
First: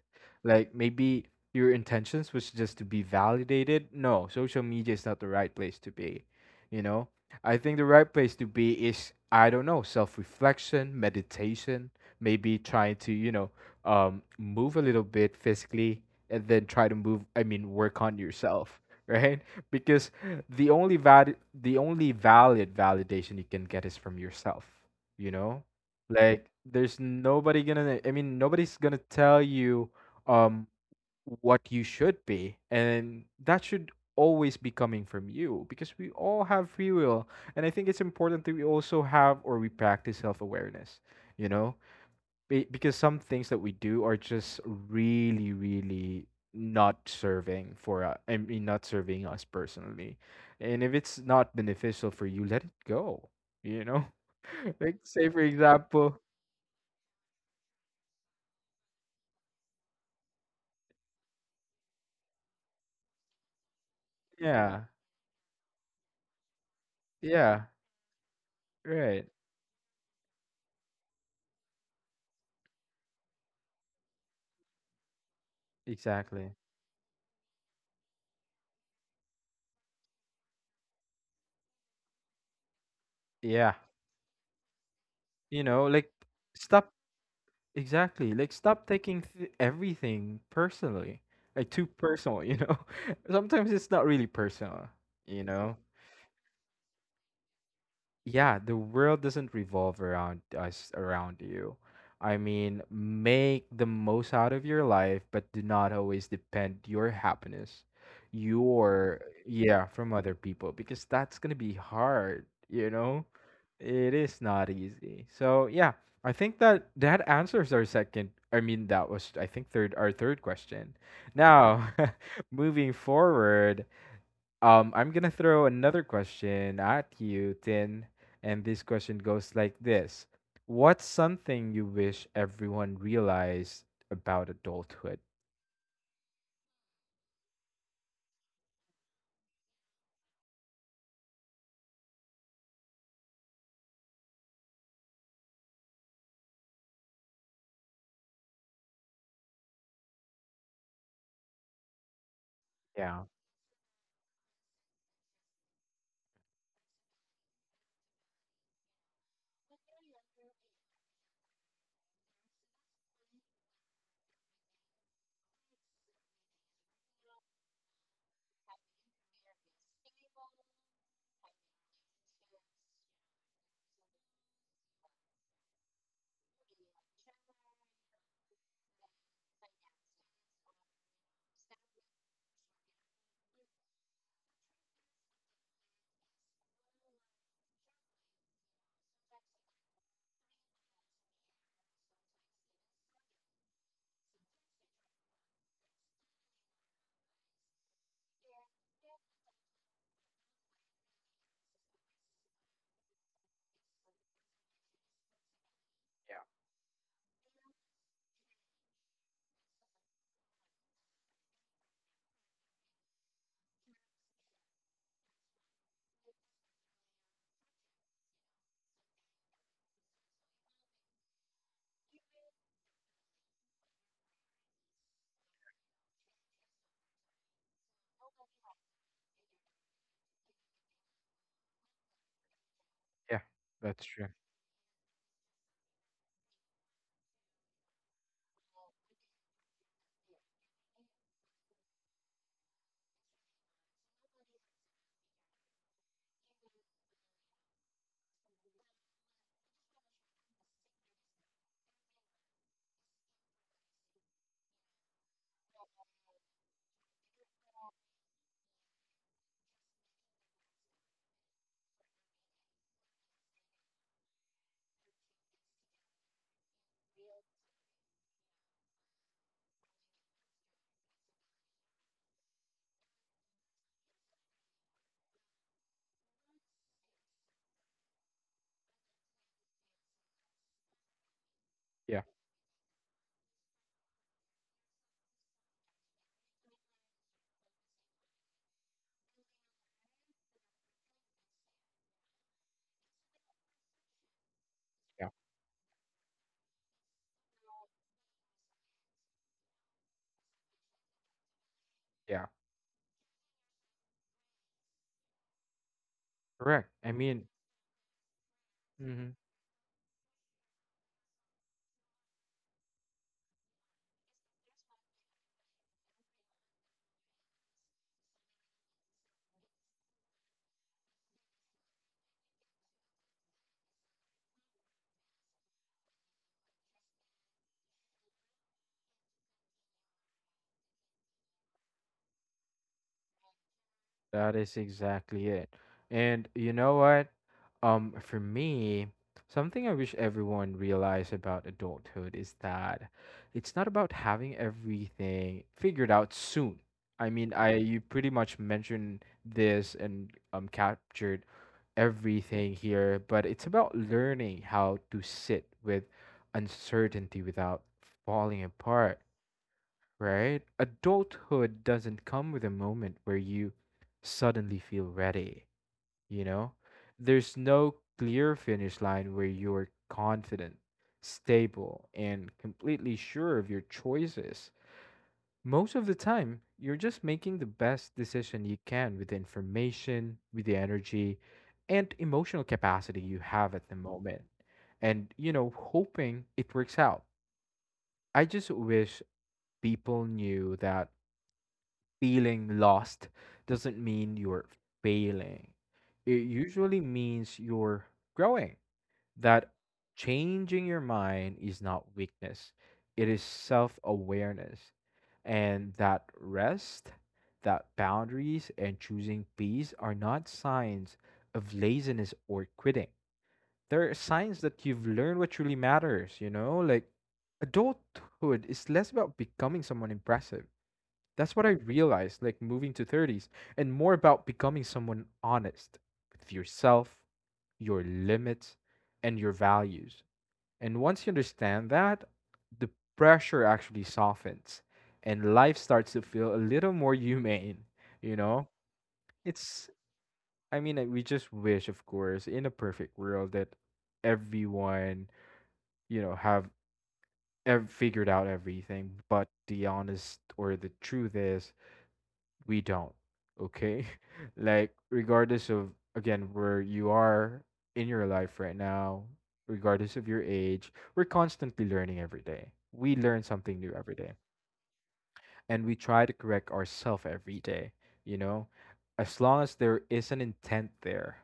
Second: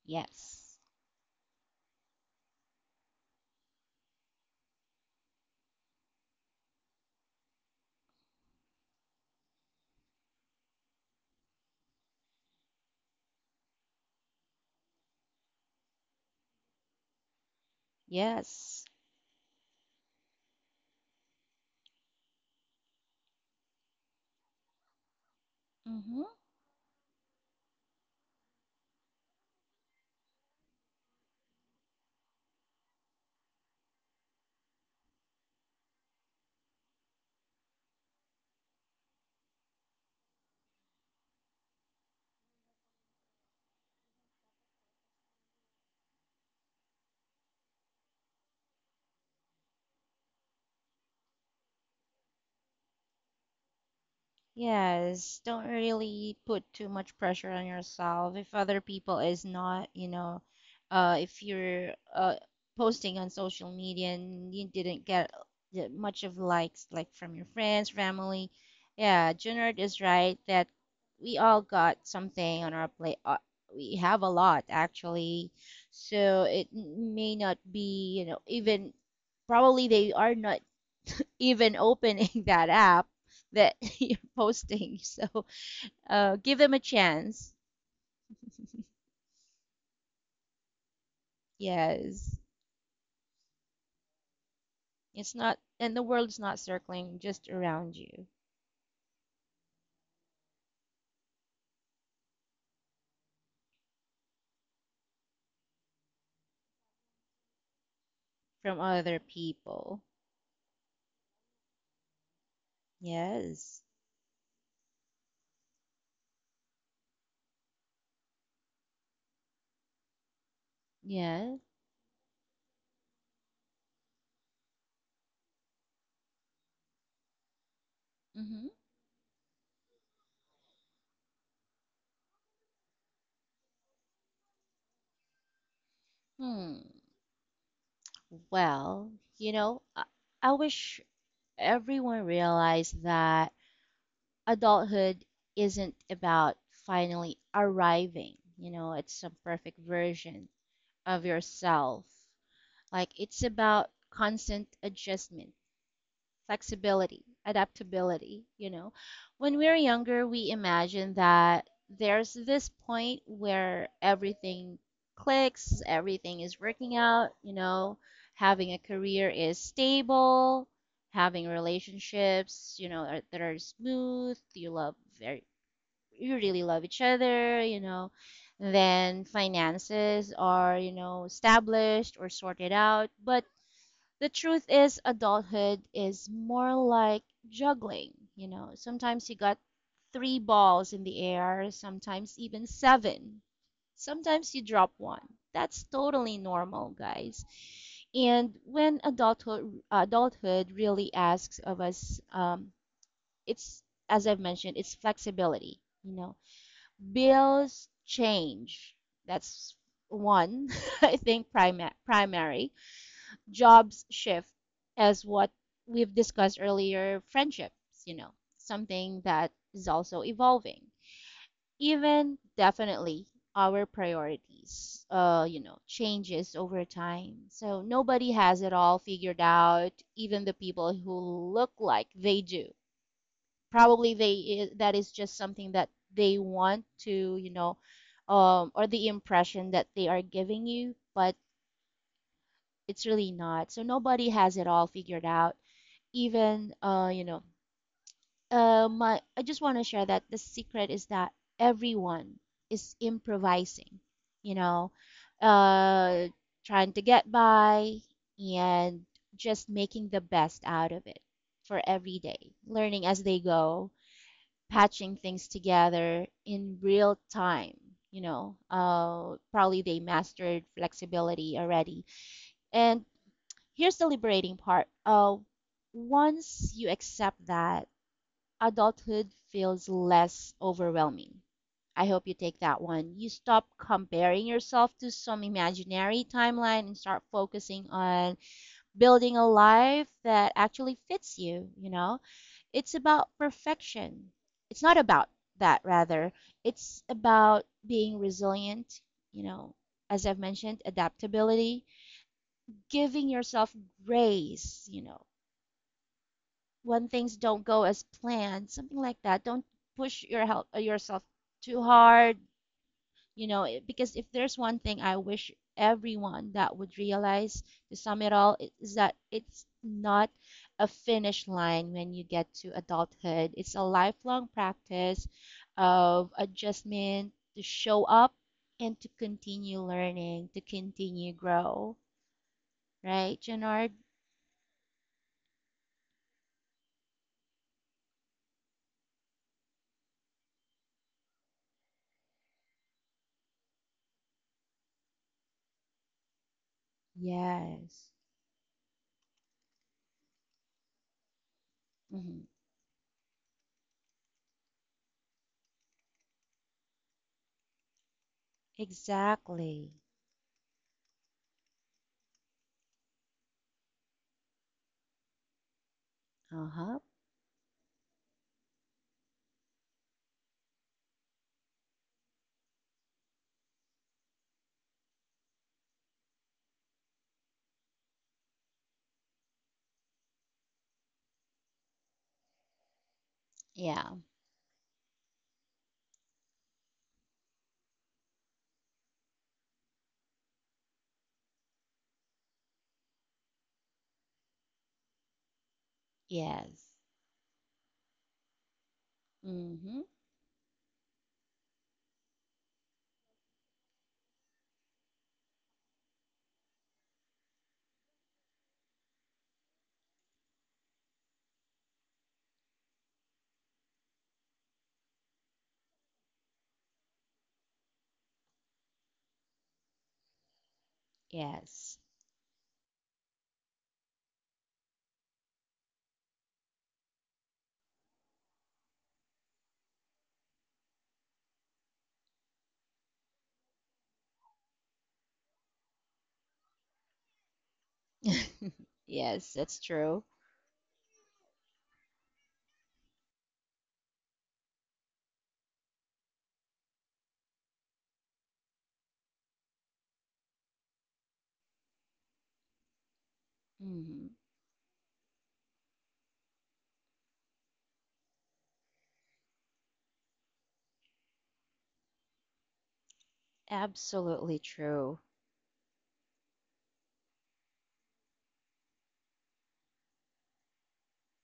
Like Yes. maybe your intentions was just to be validated. No, social media is not the right place to be, you know? I think the right place to be is I don't know self reflection, meditation, maybe trying to move a little bit physically, and then try to move. I mean, work on yourself, Yes. right? Because the only valid validation you can get is from yourself. You know, Mhm. like there's nobody gonna. I mean, nobody's gonna tell you. Um, what you should be, and that should always be coming from you because we all have free will, and I think it's important that we also have or we practice self-awareness, you know. Because some things that we do are just really, really not serving for not serving us personally, and if it's not beneficial for you, let it go, you know. Like say for Yes, don't example really put too much pressure on yourself if other people is not, you know, if you're posting on social media and you yeah, didn't get that much of likes, like from your yeah, friends, family. right, Yeah, Junard is right that we all got something on our plate. We have a lot actually, so exactly, it may not be, you know, even probably they are not even opening that app yeah. that you're posting. So, You know, like give them a stop chance. exactly. Like stop taking everything personally. Like too Yes, personal, you know? Sometimes it's not really personal, it's you not, know? and the world's not circling just around you Yeah, the world doesn't revolve around us, around you. I mean, make the most out of your life, but do not always depend your happiness, from other yeah, people. from other people, because that's going to be hard, you know? Yes, It is not easy. So, yeah, I think that answers our second, I mean, that was, I think, third, our third question. yes. Now, moving forward, I'm gonna throw another question at you, Tin, and hmm this question goes like this: what's something you wish everyone realized about adulthood? Hmm. Well, you know, I, I wish everyone realized that adulthood isn't about finally arriving, you know, at some perfect version of yourself. Like Yeah, it's about constant adjustment, flexibility, adaptability, you know. When we're younger, we imagine that there's this point where everything clicks, everything is working out, you know, having a career is stable, having relationships, you know, are, that are smooth, you really love each other, you know, then finances are, you know, established or sorted out, but the truth is adulthood is more like juggling, you know, sometimes you got 3 balls in the air, sometimes even 7. Sometimes you drop one. That's totally normal, guys. And when adulthood really asks of us, it's, as I've mentioned, it's flexibility, you know. yeah, Bills change, that's one. I think primary jobs shift, as what we've discussed earlier. Friendships, you know, something that is also evolving. Even definitely our priorities, you know, changes over time. So nobody has it all figured out, even the people who look like they do. yeah. That's Probably true. That is just something that they want to, you know, or the impression that they are giving you, but it's really not. So nobody has it all figured out, even, you know, my I just want to share that the secret is that everyone is improvising, you know, uh trying to get by and just making the best out of it for every day, learning as they go, patching things together in real time. You know, probably they mastered flexibility already. And here's the liberating part. Once you accept that, adulthood feels less overwhelming. I Yeah, hope you take that one. You stop comparing yourself to some imaginary timeline and start focusing on building a life that actually fits you, you know? It's about perfection. It's not about yeah, that, rather. It's about being resilient, you know, as I've mentioned, adaptability, yeah. giving yourself grace, you know, Correct. when I things mean, don't go as planned, something like mhm. that. Don't push your help, yourself too hard, you know, because if there's one thing I wish everyone that would realize, to sum it all is that it's not a finish line when you get to adulthood. It's a lifelong practice of adjustment to show up and to continue learning, to continue grow, right, Gennard? That is exactly it. And you know what? For me, something I wish everyone realized about adulthood is that it's not about having everything figured out soon. I you Yes. pretty much mentioned this and captured Hmm. everything here, but it's about learning how to sit with uncertainty without falling apart, Exactly. right? Adulthood doesn't come with a moment where you suddenly feel ready, you know? Uh-huh. There's no clear finish line where you're confident, stable, and completely sure of your choices. Most of the time, you're just making the best decision you can with the information, with the energy, and emotional capacity you have at the Yeah. moment. And, you know, hoping it works out. I just wish people knew that feeling lost doesn't mean you're failing. It Yes. usually means you're growing. That Mm-hmm. changing your mind is not weakness, it is self awareness. And that rest, that boundaries, and choosing peace are not signs of laziness or quitting. They're signs that you've learned what truly matters, you know? Like, adulthood is less about becoming someone impressive, that's what I Yes. realized, like moving to 30s, and more about becoming someone honest with yourself, your limits, and your values. And once you understand that, the pressure actually softens and life starts to feel a little more humane, you know? Yes, that's It's, true. I mean, we just wish, of course, in a perfect world that everyone, you know, have figured out everything, but the honest or the truth is, we don't, okay? Mm-hmm. Like regardless of, again, where you are in your life right now, regardless of your age, we're constantly learning every day, we learn something new every day, Absolutely true. and we try to correct ourselves every day, you know. As long as there is an intent there,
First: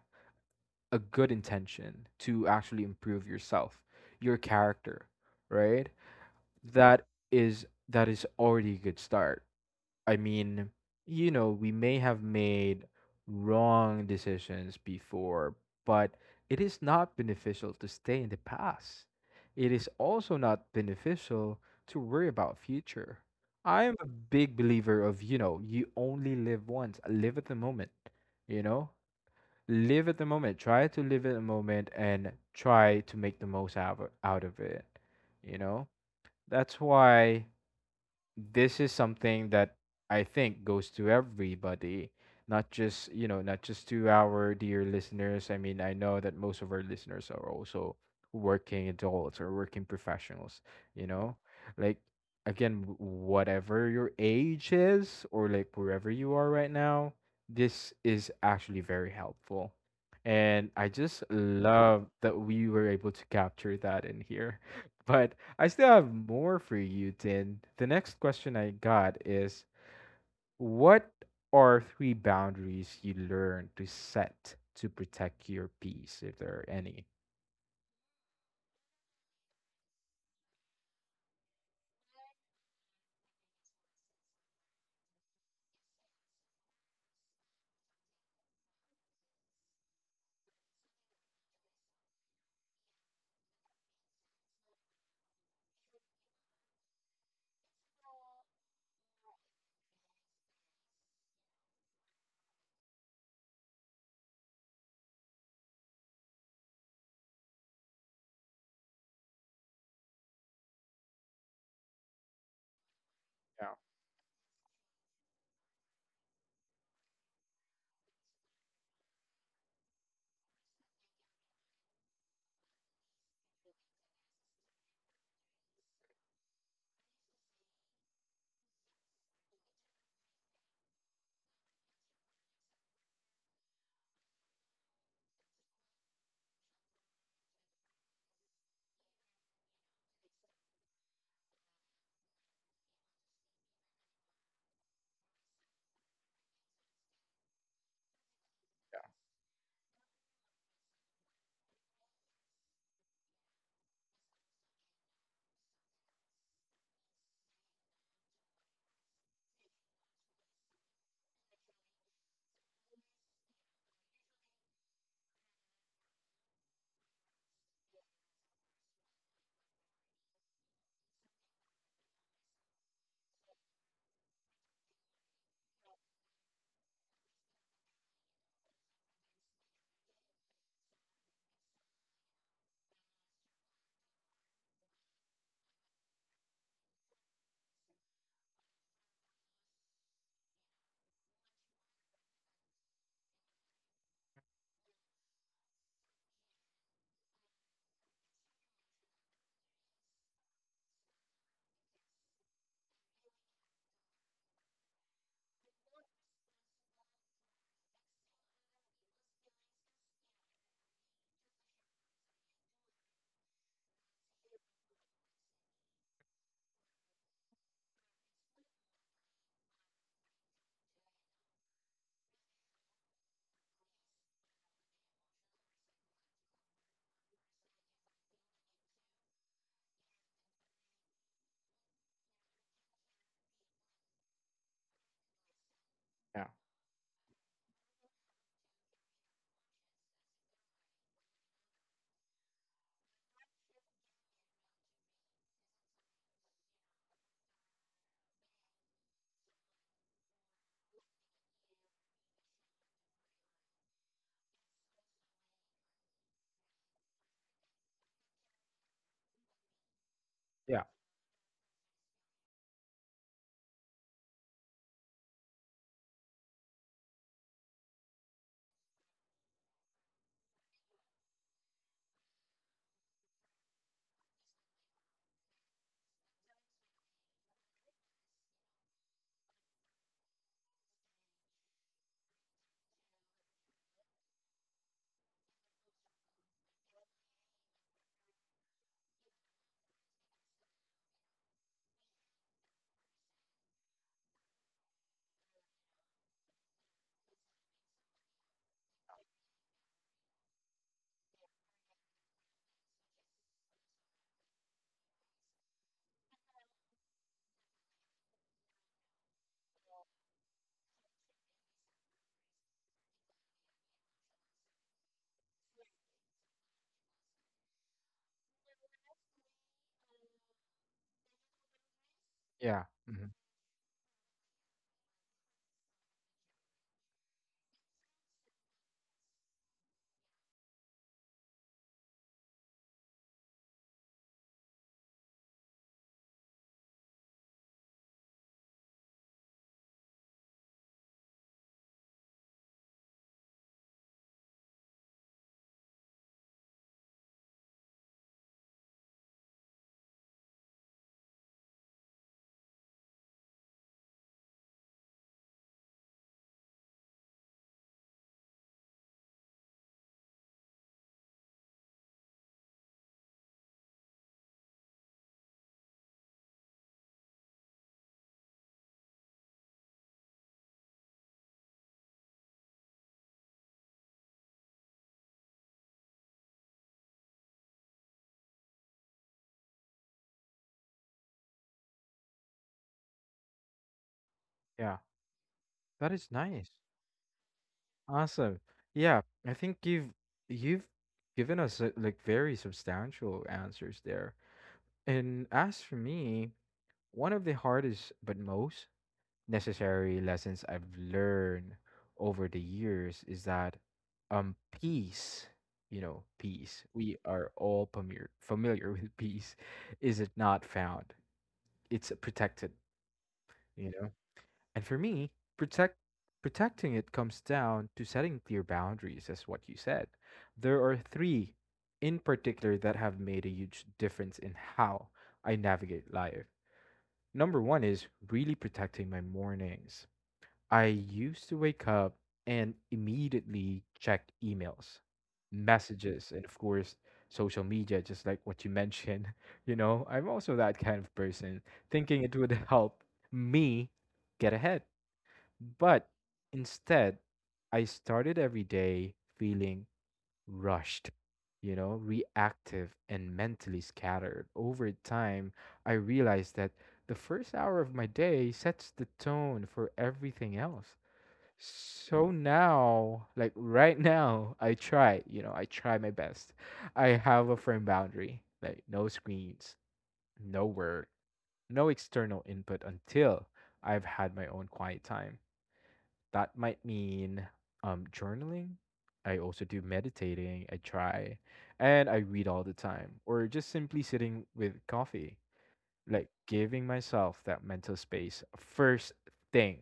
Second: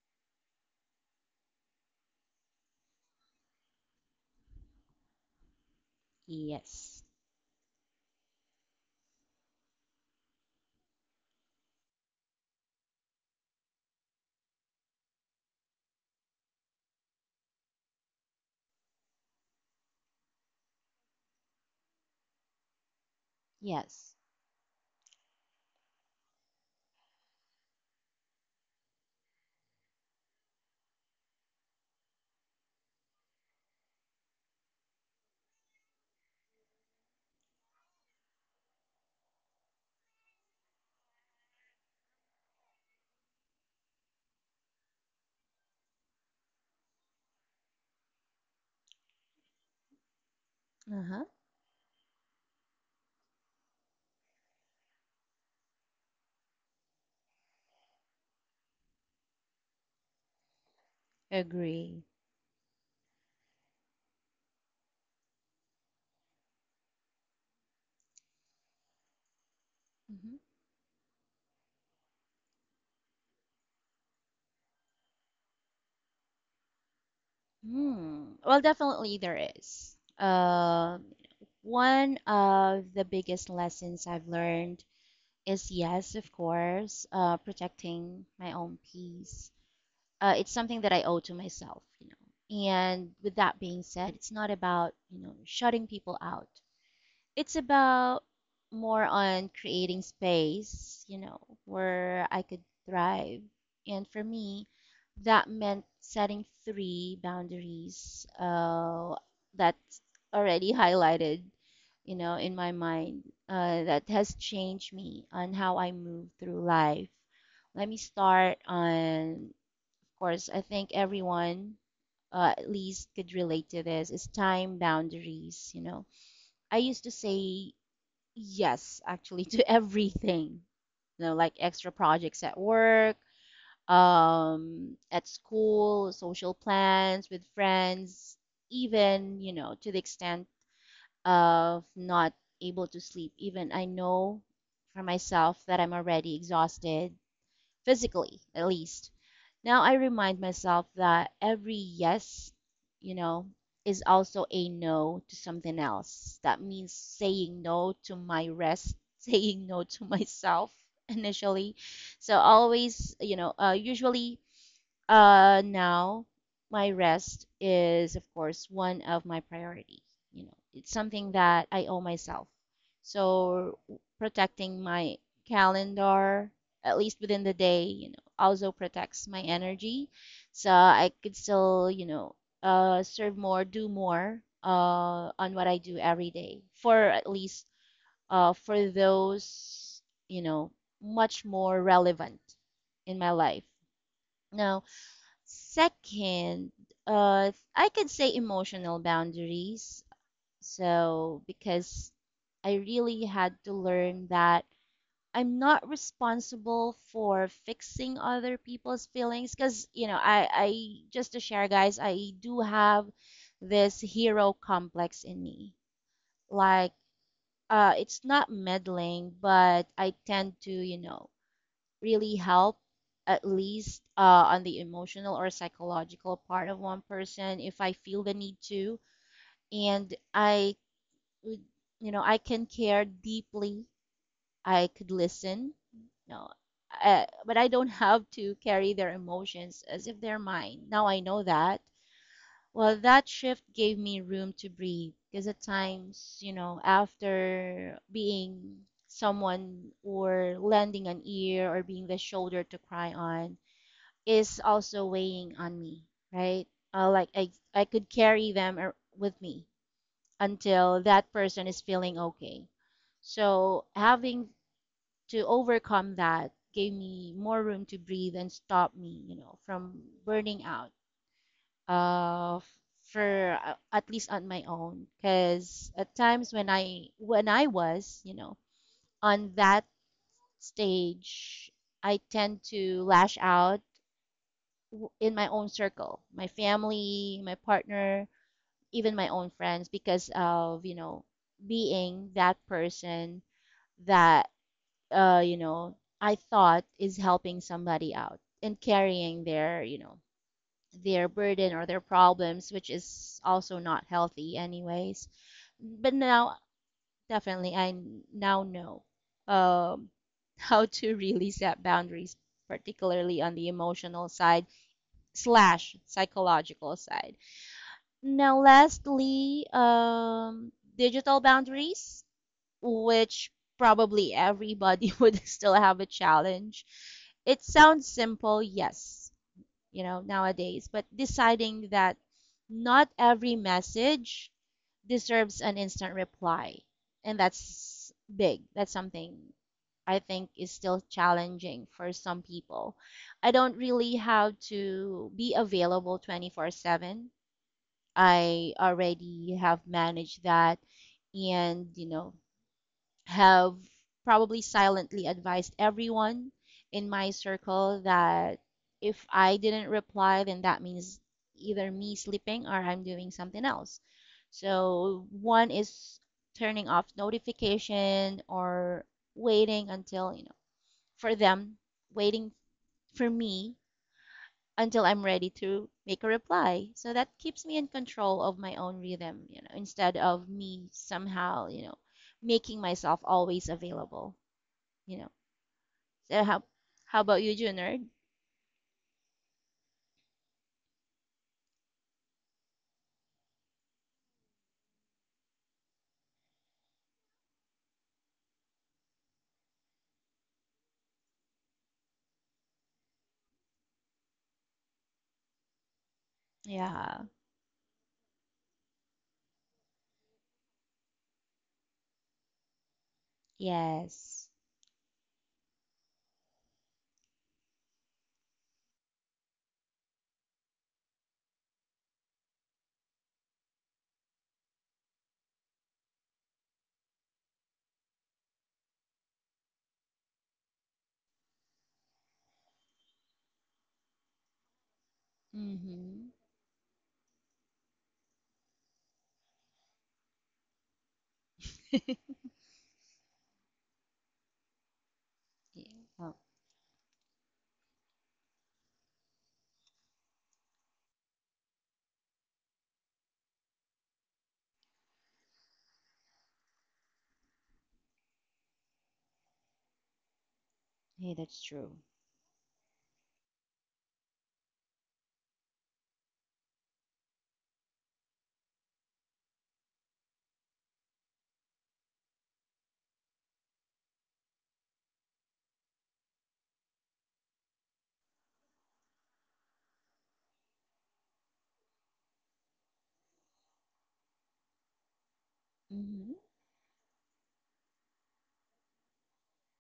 a good intention to actually improve yourself, your character, right? Yes. That is that is already a good start. I mean, you know, we may have made wrong decisions before, but it is not beneficial to stay in the past. It is also not beneficial to worry about future. I am a Yes. big believer of, you know, you only live once. Live at the moment, you know? Live at the moment. Try to live at the moment and try to make the most out out of it, you know? That's why this is something that I think goes to everybody, not just, you know, not just to our dear listeners. I mean, I know that most of our listeners are also working adults or working professionals, you Uh-huh. know? Like, again, whatever your age is or like wherever you are right now, this is actually very helpful. And I just Agree. love that we were able to capture that in here. But I still have more for you, Tin. The next question I got is Mm-hmm. what are three boundaries you learn to set to protect your peace, if there are any? Hmm. Well, definitely there is. One of the biggest lessons I've learned is, yes, of course, protecting my own peace, it's something that I owe to myself, you know. And with that being said, it's not about, you know, shutting people out. It's about more on creating space, you know, where I could thrive. And for me, that meant setting three boundaries, that's already highlighted, you know, in my mind, Yeah, that has changed me on how I move through life. Let me start on course, I think everyone, at least could relate to this. It's time boundaries, you know. I used to say yes, actually, to everything, you know, like extra projects at work, at school, social plans with friends, even, you know, to the extent of not able to sleep. Even I know for myself that I'm already exhausted, physically at least. Now I remind myself that every yes, you know, is also a no to something else. That means saying no to my rest, saying no to myself initially. So always, you know, usually, now my rest is, of course, one of my priority. You know, it's something that I owe myself. So protecting my calendar, at least within the day, you know, also protects my energy. So I could still, you know, serve more, do more, on what I do every day. For at least, for those, you know, much more relevant in my life. Now, second, I could say emotional boundaries. So, because I really had to learn that I'm not responsible for fixing other people's feelings. Because, you know, just to share, guys, I do have this hero complex in me. Like, it's not meddling, but I tend to, you know, really help, at least on the emotional or psychological part of one person if I feel the need to. And I would, you know, I can care deeply. I could listen, you yeah, know, but I don't have to carry their emotions as if they're mine. Now I know that. Well, that shift gave me room to breathe because at times, you know, after being someone or lending an ear or being the shoulder to cry on, is also weighing on me, right? Like I could carry them with me yeah, until that person is feeling okay. So having to overcome that gave me more room to breathe and stop me, you know, from burning out. Uh, for at least on my own, because at times when I was, you know, on that stage, I tend to lash out in my own circle, my family, my partner, even my own friends, because of, you know, being that person that, you know, I thought is helping somebody out and carrying their, you know, their burden or their problems, which is also not healthy, anyways. But now, definitely, I now know, um, how to really set boundaries, particularly on the emotional side slash psychological side. Now, lastly, digital boundaries, yeah, mhm, which probably everybody would still have a challenge. It sounds simple, yes, you know, nowadays, but deciding that not every message deserves an instant reply. And that's big. That's something I think is still challenging for some people. I don't really have to be available 24/7. I already have managed that and, you know, have probably silently advised everyone in my circle that if I didn't reply, then that means either me sleeping or I'm doing something else. So one is turning off notification or waiting until, you know, for them waiting for me until I'm ready to make a reply. So that keeps me in control of my own rhythm, you know, instead of me somehow, you know, making myself always available, yeah. you know. That is So how nice. how about you, Junard? Awesome. Yeah, I think you've given us like very substantial answers there. And as for me, one of the hardest but most necessary lessons I've learned over the years is that um peace, you know, peace. We Yeah. are all familiar with peace. Is it not found? It's protected, you know. Yes. And for me, protect protecting it comes down to setting clear boundaries, as what you said. There are three in particular that have made a huge difference in how I navigate life. Number one is really protecting my mornings. I used to wake up and immediately check emails, messages, Mhm. and of course, social media, just like what you mentioned. You know, I'm also that kind of person, thinking it would help me get ahead. Yeah. But Oh, instead, I started every day feeling rushed, you know, reactive, and mentally scattered. Over time, I realized that the first hour of my day sets the tone for everything else. hey, that's true. So now, like right now, I try, you know, I try my best. I have a firm boundary, like no screens, no work, no external input until I've had my own quiet time. That might mean journaling. I also do meditating, I try, and I read all the time, or just simply sitting with coffee, like Mhm. giving myself that mental space first thing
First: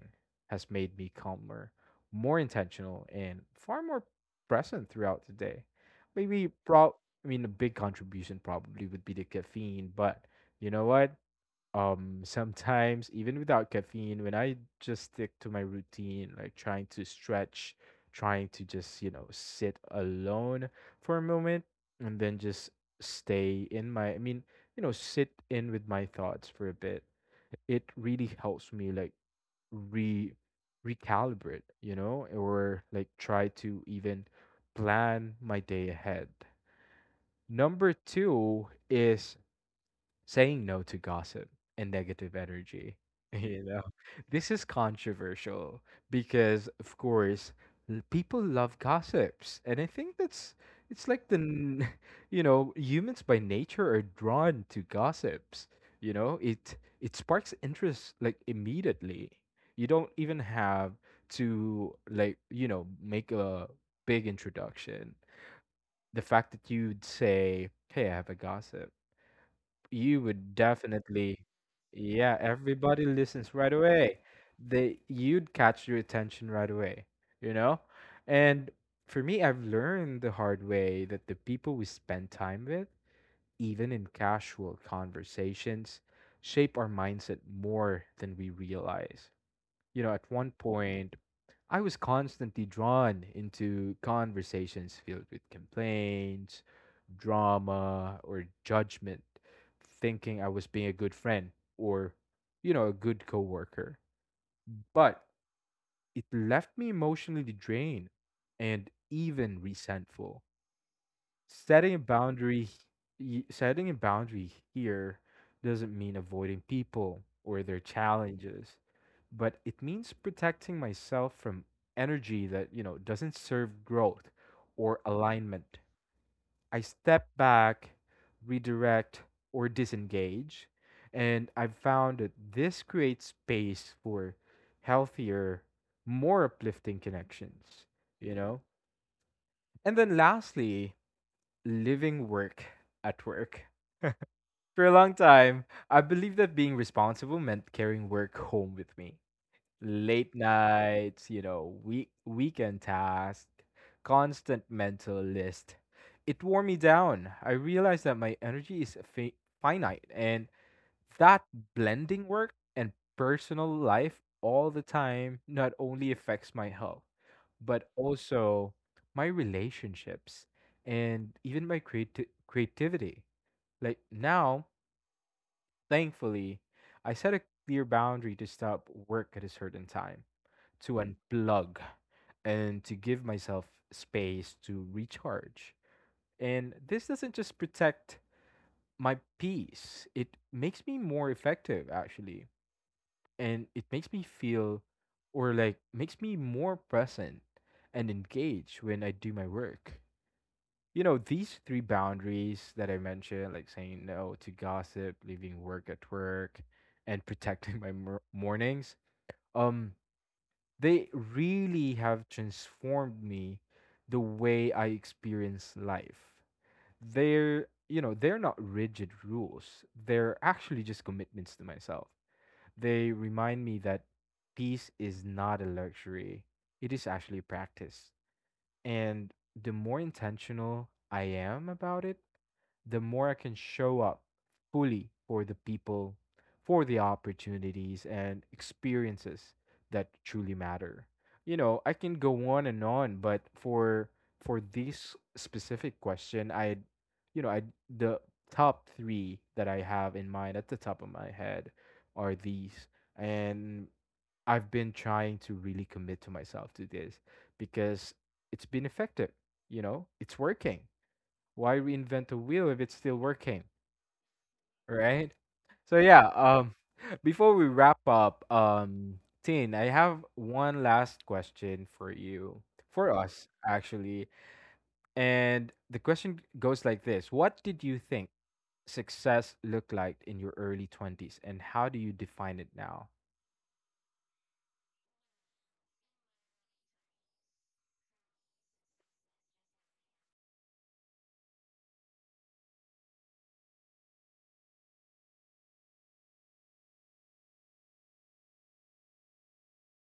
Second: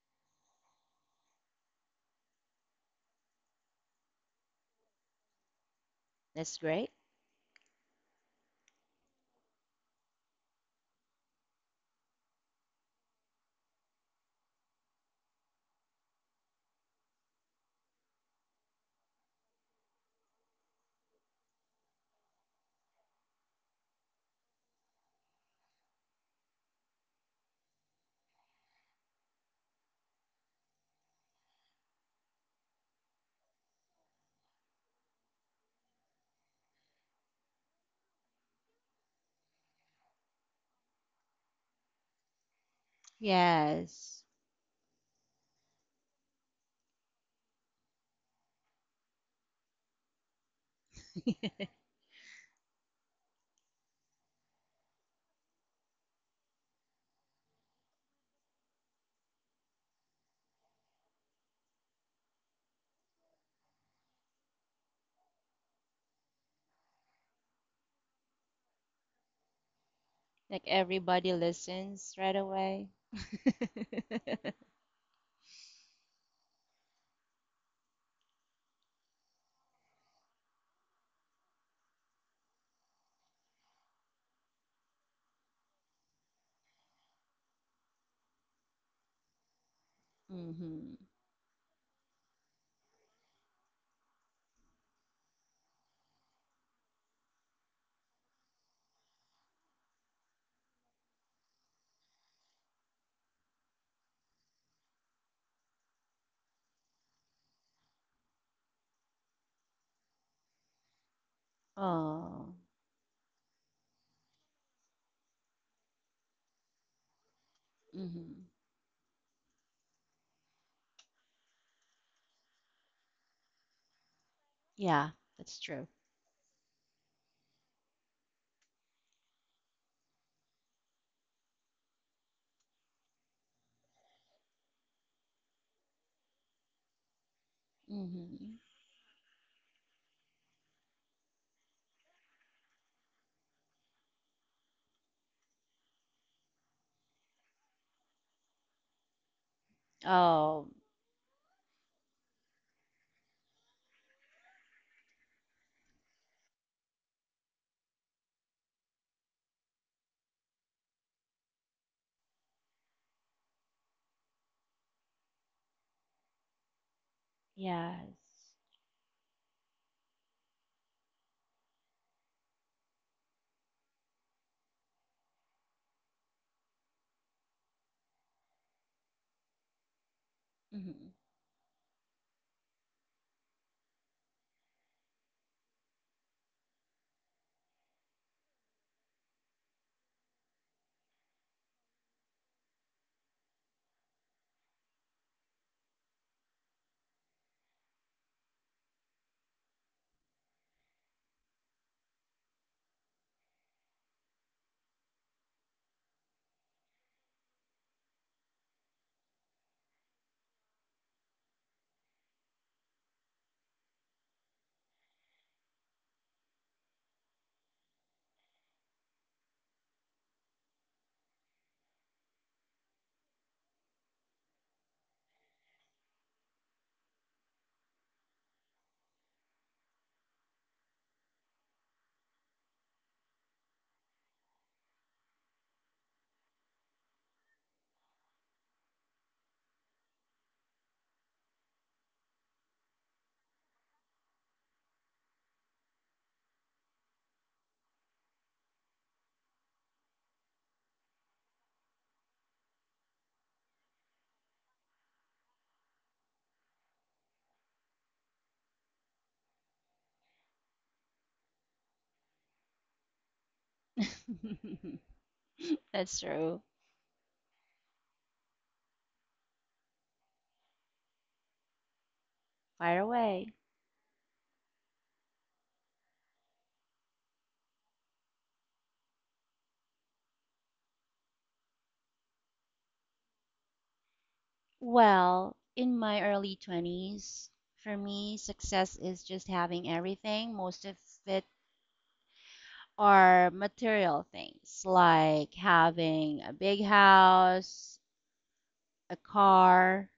has made me calmer, more intentional, and far more present throughout the day. Maybe That's great. pro I mean a big contribution probably would be the caffeine, but you know what? Sometimes even without caffeine, when I just stick to my routine, like trying to stretch, trying to just, you know, sit alone for a moment and then just I mean, you know, sit in with my thoughts for a bit. It really helps me like re recalibrate, you know, or like try to even plan my day ahead. Number two is saying no to gossip and negative energy, you know. Yes. This is controversial because, of course, people love gossips, and I think that's it's like you know humans by nature are drawn to gossips. You know, it sparks interest like immediately. You don't even have to like you know make a big introduction. The fact that you'd say, "Hey, I have a gossip." You would Like everybody definitely, listens right yeah, away. everybody listens right away. They you'd catch your attention right away, you know? And for me, I've learned the hard way that the people we spend time with, even in casual conversations, shape our mindset more than we realize, you know, at one Mhm. point, I was constantly drawn into conversations filled with complaints, drama, or judgment, thinking I was being a good friend or, you know, a good coworker. But it left me emotionally drained and even resentful. setting a Oh. boundary h- Setting a boundary here doesn't mean avoiding people or their Mhm. challenges, but it means protecting myself from energy that you know doesn't serve growth or Yeah, that's alignment. true. I step back, redirect, or disengage, and I've found that this creates space for healthier, more uplifting connections, you Hmm. know. And then lastly, living work at work. For a long time, I believed that being responsible meant carrying work home with me. Late Oh, nights, you know, weekend tasks, constant mental list. It wore me down. I realized that my energy is finite and that blending work and personal life all the time not only affects my health but yes. also my relationships and even my creativity. Like now, thankfully, I set a clear boundary to stop work at a certain time, to Hmm. unplug, and to give myself space to recharge. And this doesn't just protect my peace, it makes me more effective, actually. And it makes me feel or makes me more present and engaged when I do my work. You know, these three boundaries that I mentioned, like saying no to gossip, leaving work at work, and protecting my mornings, um, they really have transformed me the way I experience life. They're, you know, they're not rigid rules. They're actually just commitments to myself. They remind me that peace is not a luxury. It is actually a practice. And the more intentional I am about it, the more I can show up fully for the people, for the opportunities and experiences that truly matter. You know, I can go on and on, but for this specific question, I you know, I the top 3 that I have in mind at the top of my head are these. And I've been trying to really commit to myself to this because it's been effective. You know, it's working. Why reinvent the wheel if it's still working, right? So That's yeah, true. Before we wrap up, Tin, I have one last question for you, Fire for us away. actually, and the question goes like this: What did you think success looked like in your early 20s, and how do you define it now? Well, in my early 20s, for me, success is just having everything. Most of it are material things, like having a big house, a car.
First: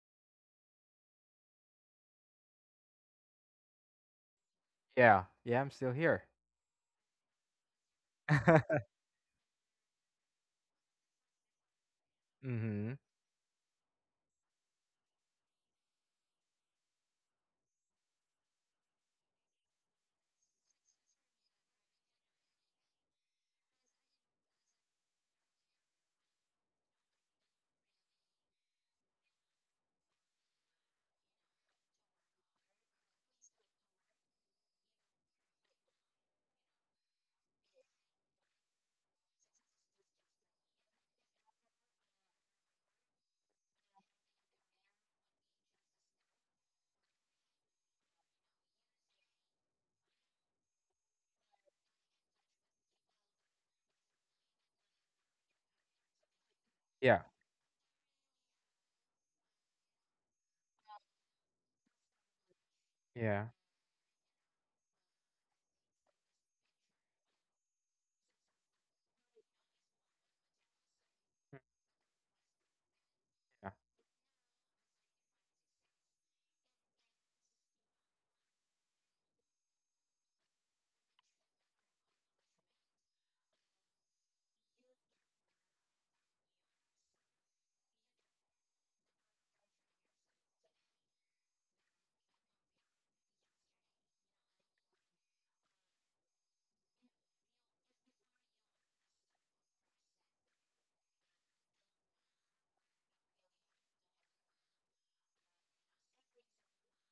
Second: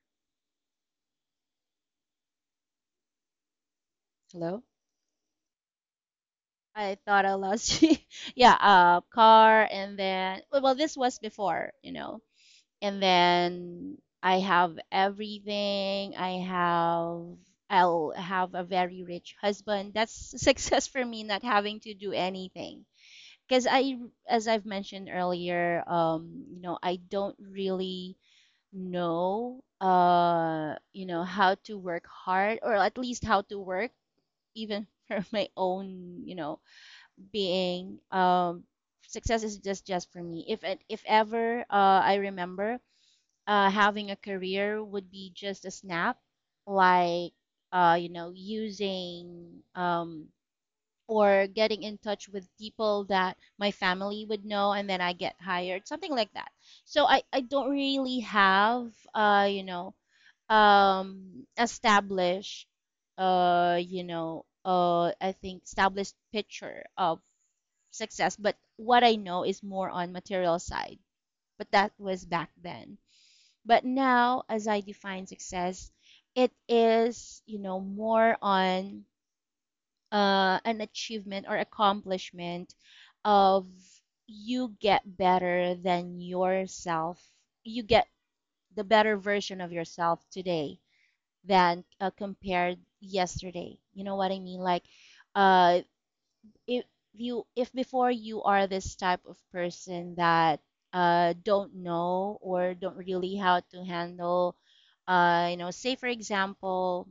Hello? Yeah, yeah, I'm still here. I thought I lost you. Yeah, a car, and then, well, this was before, you know, Mm-hmm. and then I have everything. I'll have a very rich husband. That's success for me, not having to do anything. Because I, as I've mentioned earlier, you know, I don't really know, you know, how to work hard, or at least how to work, even for my own, you know, being. Success is just for me. If ever, I remember, having a career would be just a snap, like, you know, using, or getting in touch with people that my family would know, and then I get hired, something like that. So Yeah, I don't really have, you know, established, yeah, you know, I think established picture of success, but what I know is more on material side. mm, But that was back then. yeah, But now, as I define success, it is, you know, more on, an achievement or accomplishment of you get better than yourself. You get the better version of yourself today than, compared yesterday. You know what I mean? Like, uh, if you, if before you are this type of person that, don't know or don't really how to handle, you know, say for example,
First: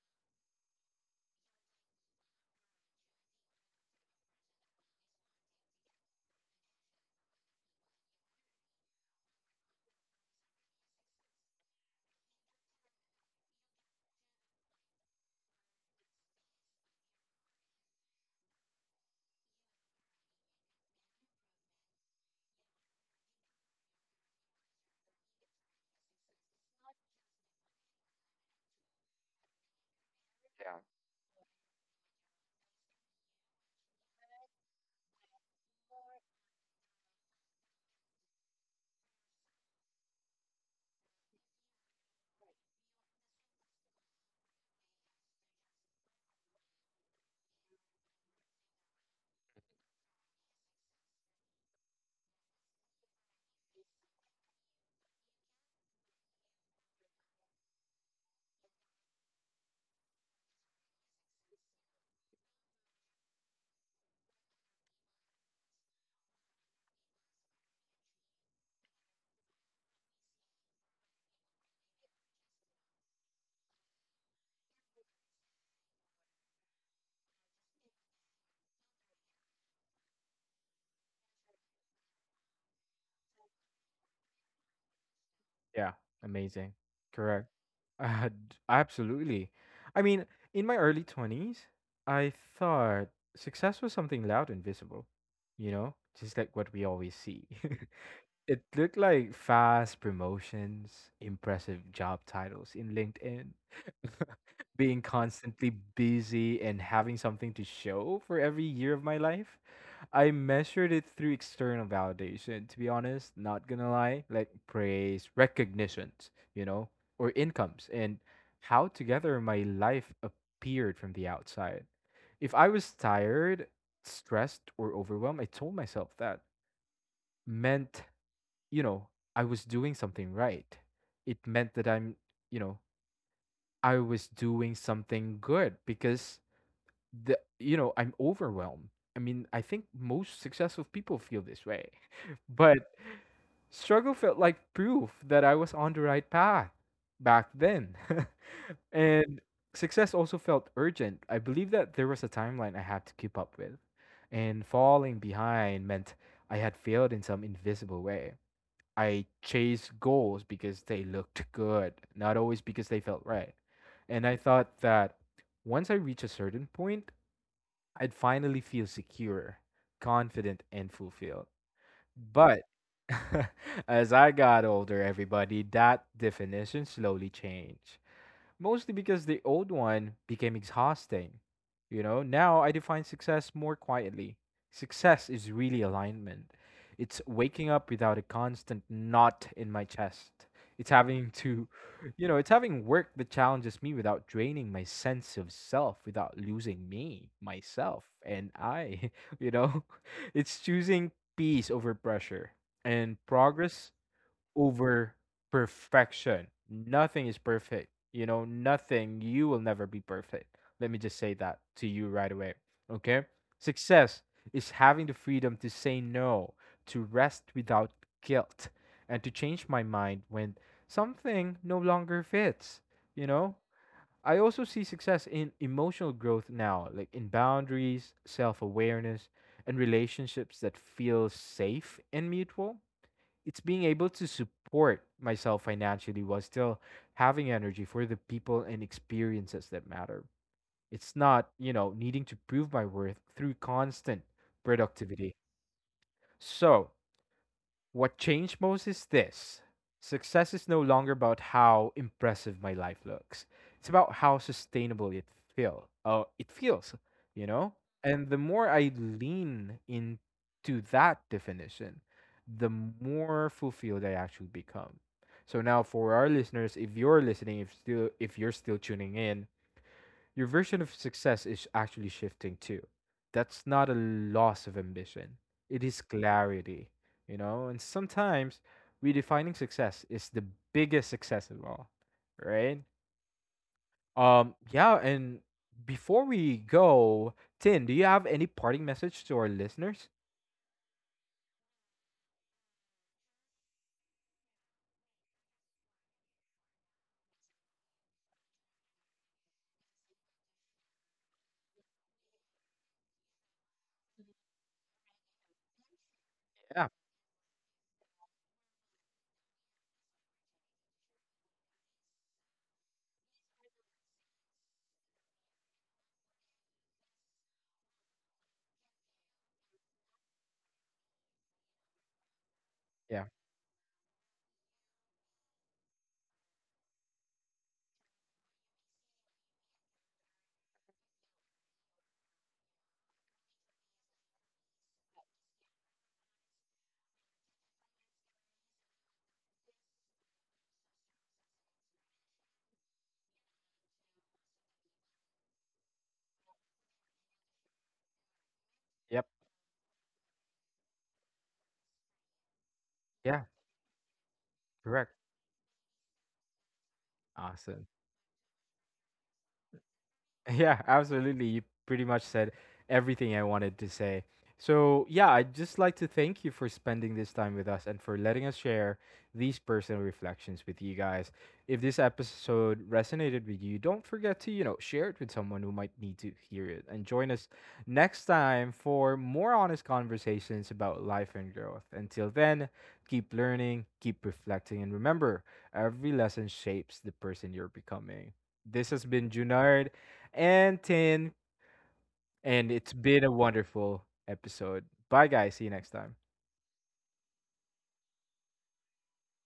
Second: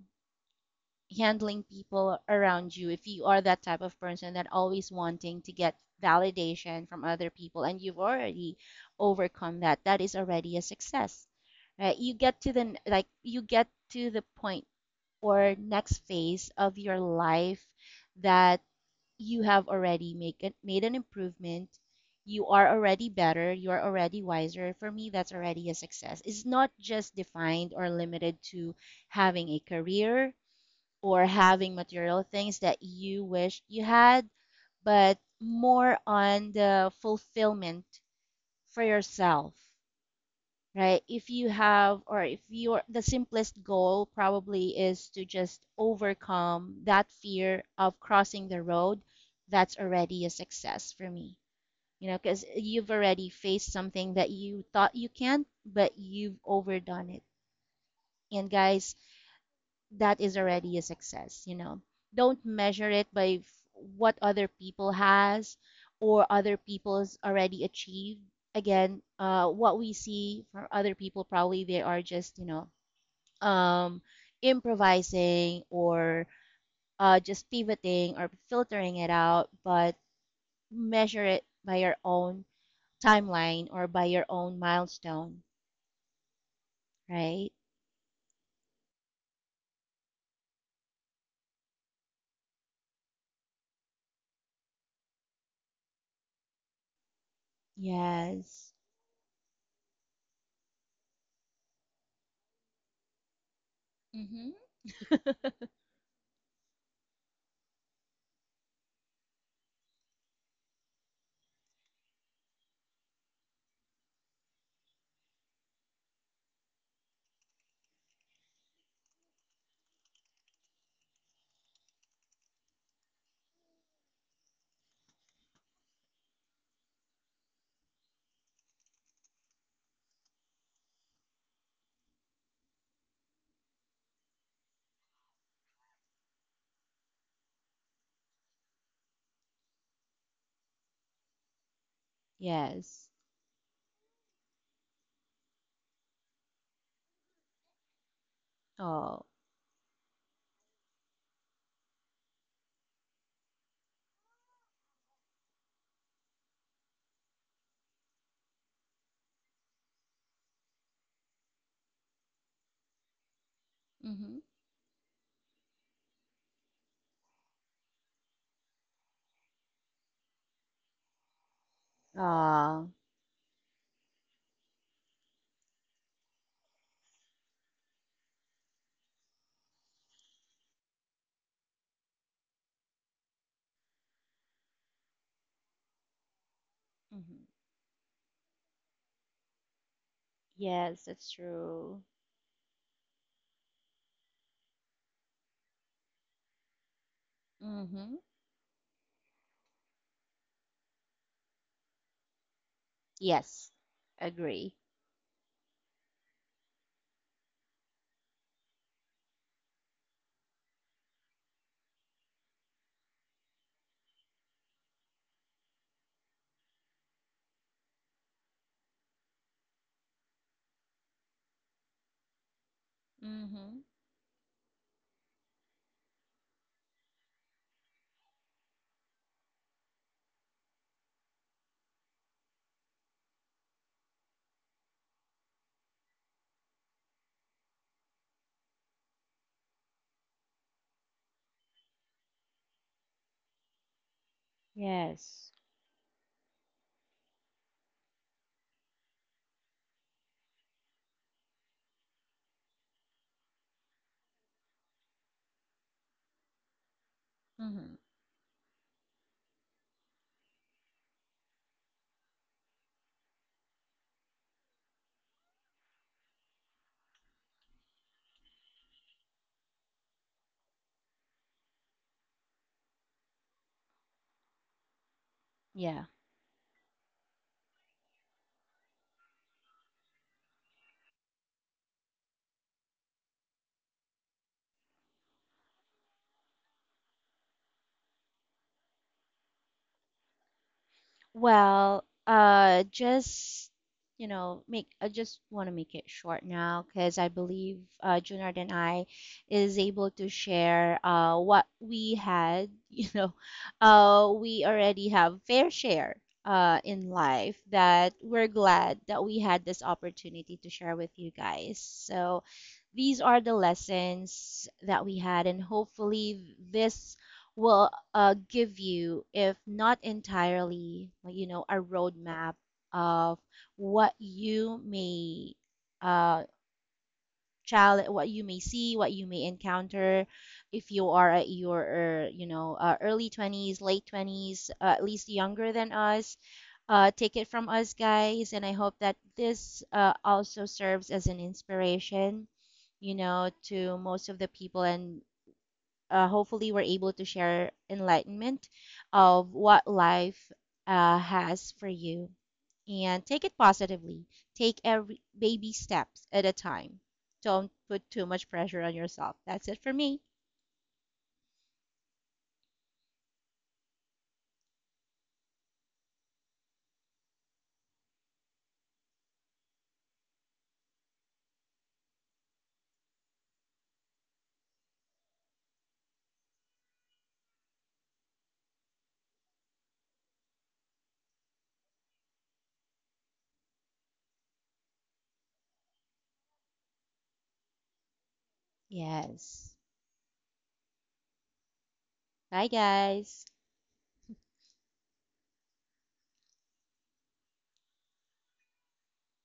handling people around you, if you are that type of person that always wanting to get validation from other people and you've already overcome that, that is already a success, right? You get to the like you get to the point or next phase of your life that you have made an improvement. You are already better. You are already wiser. For me, that's already a success. It's not just defined or limited to having a career yeah, or having material things that you wish you had, but more on the fulfillment for yourself, right? If you have, or if you're, the simplest goal probably is to just overcome that fear of crossing the road, that's already a success for me. You know, because you've already faced something that you thought you can't, but you've overdone it. And guys, that is already a success, you know. Don't measure it by what other people has or other people's already achieved. Again, what we see from other people, probably they are just, you know, um, improvising or, just pivoting or filtering it out, but measure it by your own timeline or by your own milestone, yeah. Amazing. Correct. right? Absolutely. I mean, in my early 20s, I thought success was something loud and visible, you know, just like what we always see. It Yes. looked like fast promotions, impressive job titles in LinkedIn, Mm-hmm. being constantly busy and having something to show for every year of my life. I measured it through external validation, to be honest, not gonna lie, like praise, recognitions, you know, or incomes, and how together my life appeared from the outside. If I was tired, stressed, or overwhelmed, I told myself that meant, you know, I was doing something right. It meant that you know, I was doing something good because I'm overwhelmed. I mean, I think most successful people feel this way. But Yes. struggle felt like proof that I was on the right path back then. Oh. And success also felt urgent. I believe that there was a timeline I had to keep up with, and falling behind meant I had failed in some invisible way. I chased goals because they looked good, not always because they felt right. And I Mm-hmm. thought that once I reach a certain point, I'd finally feel secure, confident, and fulfilled. But Ah. as I got older, everybody, that definition slowly changed mostly because the old one became exhausting. You know, now I define success more quietly. Success is really alignment. It's Hmm. waking up without a constant knot in my chest. It's Yes, that's having to, true. you know, It's having work that challenges me without draining my sense of self, without losing me, myself, Hmm. and I, you know. It's choosing peace over pressure and Yes, progress agree. over perfection. Nothing is perfect. You know, nothing. You will never be perfect. Let me just say that to you right away. Okay? Success is having the freedom to say no, to rest without guilt, and to change my mind when something no longer fits. You know? Hmm. I also see success in emotional growth now, like in boundaries, self awareness, and relationships that feel safe and mutual. It's being able to support myself financially while still having energy for the people and experiences that matter. It's not, you know, needing to prove my worth through constant productivity. Yes. So, what changed most is this: success is no longer about how impressive my life looks, it's about how sustainable it feels, you know? Hmm. And the more I lean into that definition, the more fulfilled I actually become. So now for our listeners, if you're listening, if you're still tuning in, your version of success is actually shifting too. That's not a loss of ambition, it is Yeah. clarity, you know? And sometimes redefining success is the biggest success of all, right? Yeah, and before we go, Tin, do you have any parting message to our listeners? Well, just, you know, make I just want to make it short now because I believe, Junard and I is able to share, what we had. You know, we already have fair share, Yeah, in life that we're glad that we had this opportunity to share with you guys. So these are the lessons that we had, and hopefully this will, give you, if not entirely, like, you know, a roadmap yeah, of what you may, uh, challenge, what you may see, what you may encounter, if you are at your, you know, early 20s, late 20s, at least younger than us. Take it from us, guys, and I hope that this, also serves as an inspiration, you know, to most of the people and, hopefully we're able to share enlightenment yep, of what life, has for you and yeah, take it positively, take correct. every baby steps at a time, don't Awesome. put too much pressure on yourself. That's it for me. Yeah, absolutely. You pretty much said everything I wanted to say. So, yeah, I'd just like to thank you for spending this time with us and for letting us share these personal reflections with you guys. If this episode resonated with you, don't forget to, you know, share it with someone who might need to hear it. And join us next time for more honest conversations about life and growth. Until then, keep learning, keep reflecting, and remember, every lesson shapes the person you're becoming. This has been Yes. Junard and Tin, Bye, and it's been a guys. wonderful episode. Bye, guys. See you next time.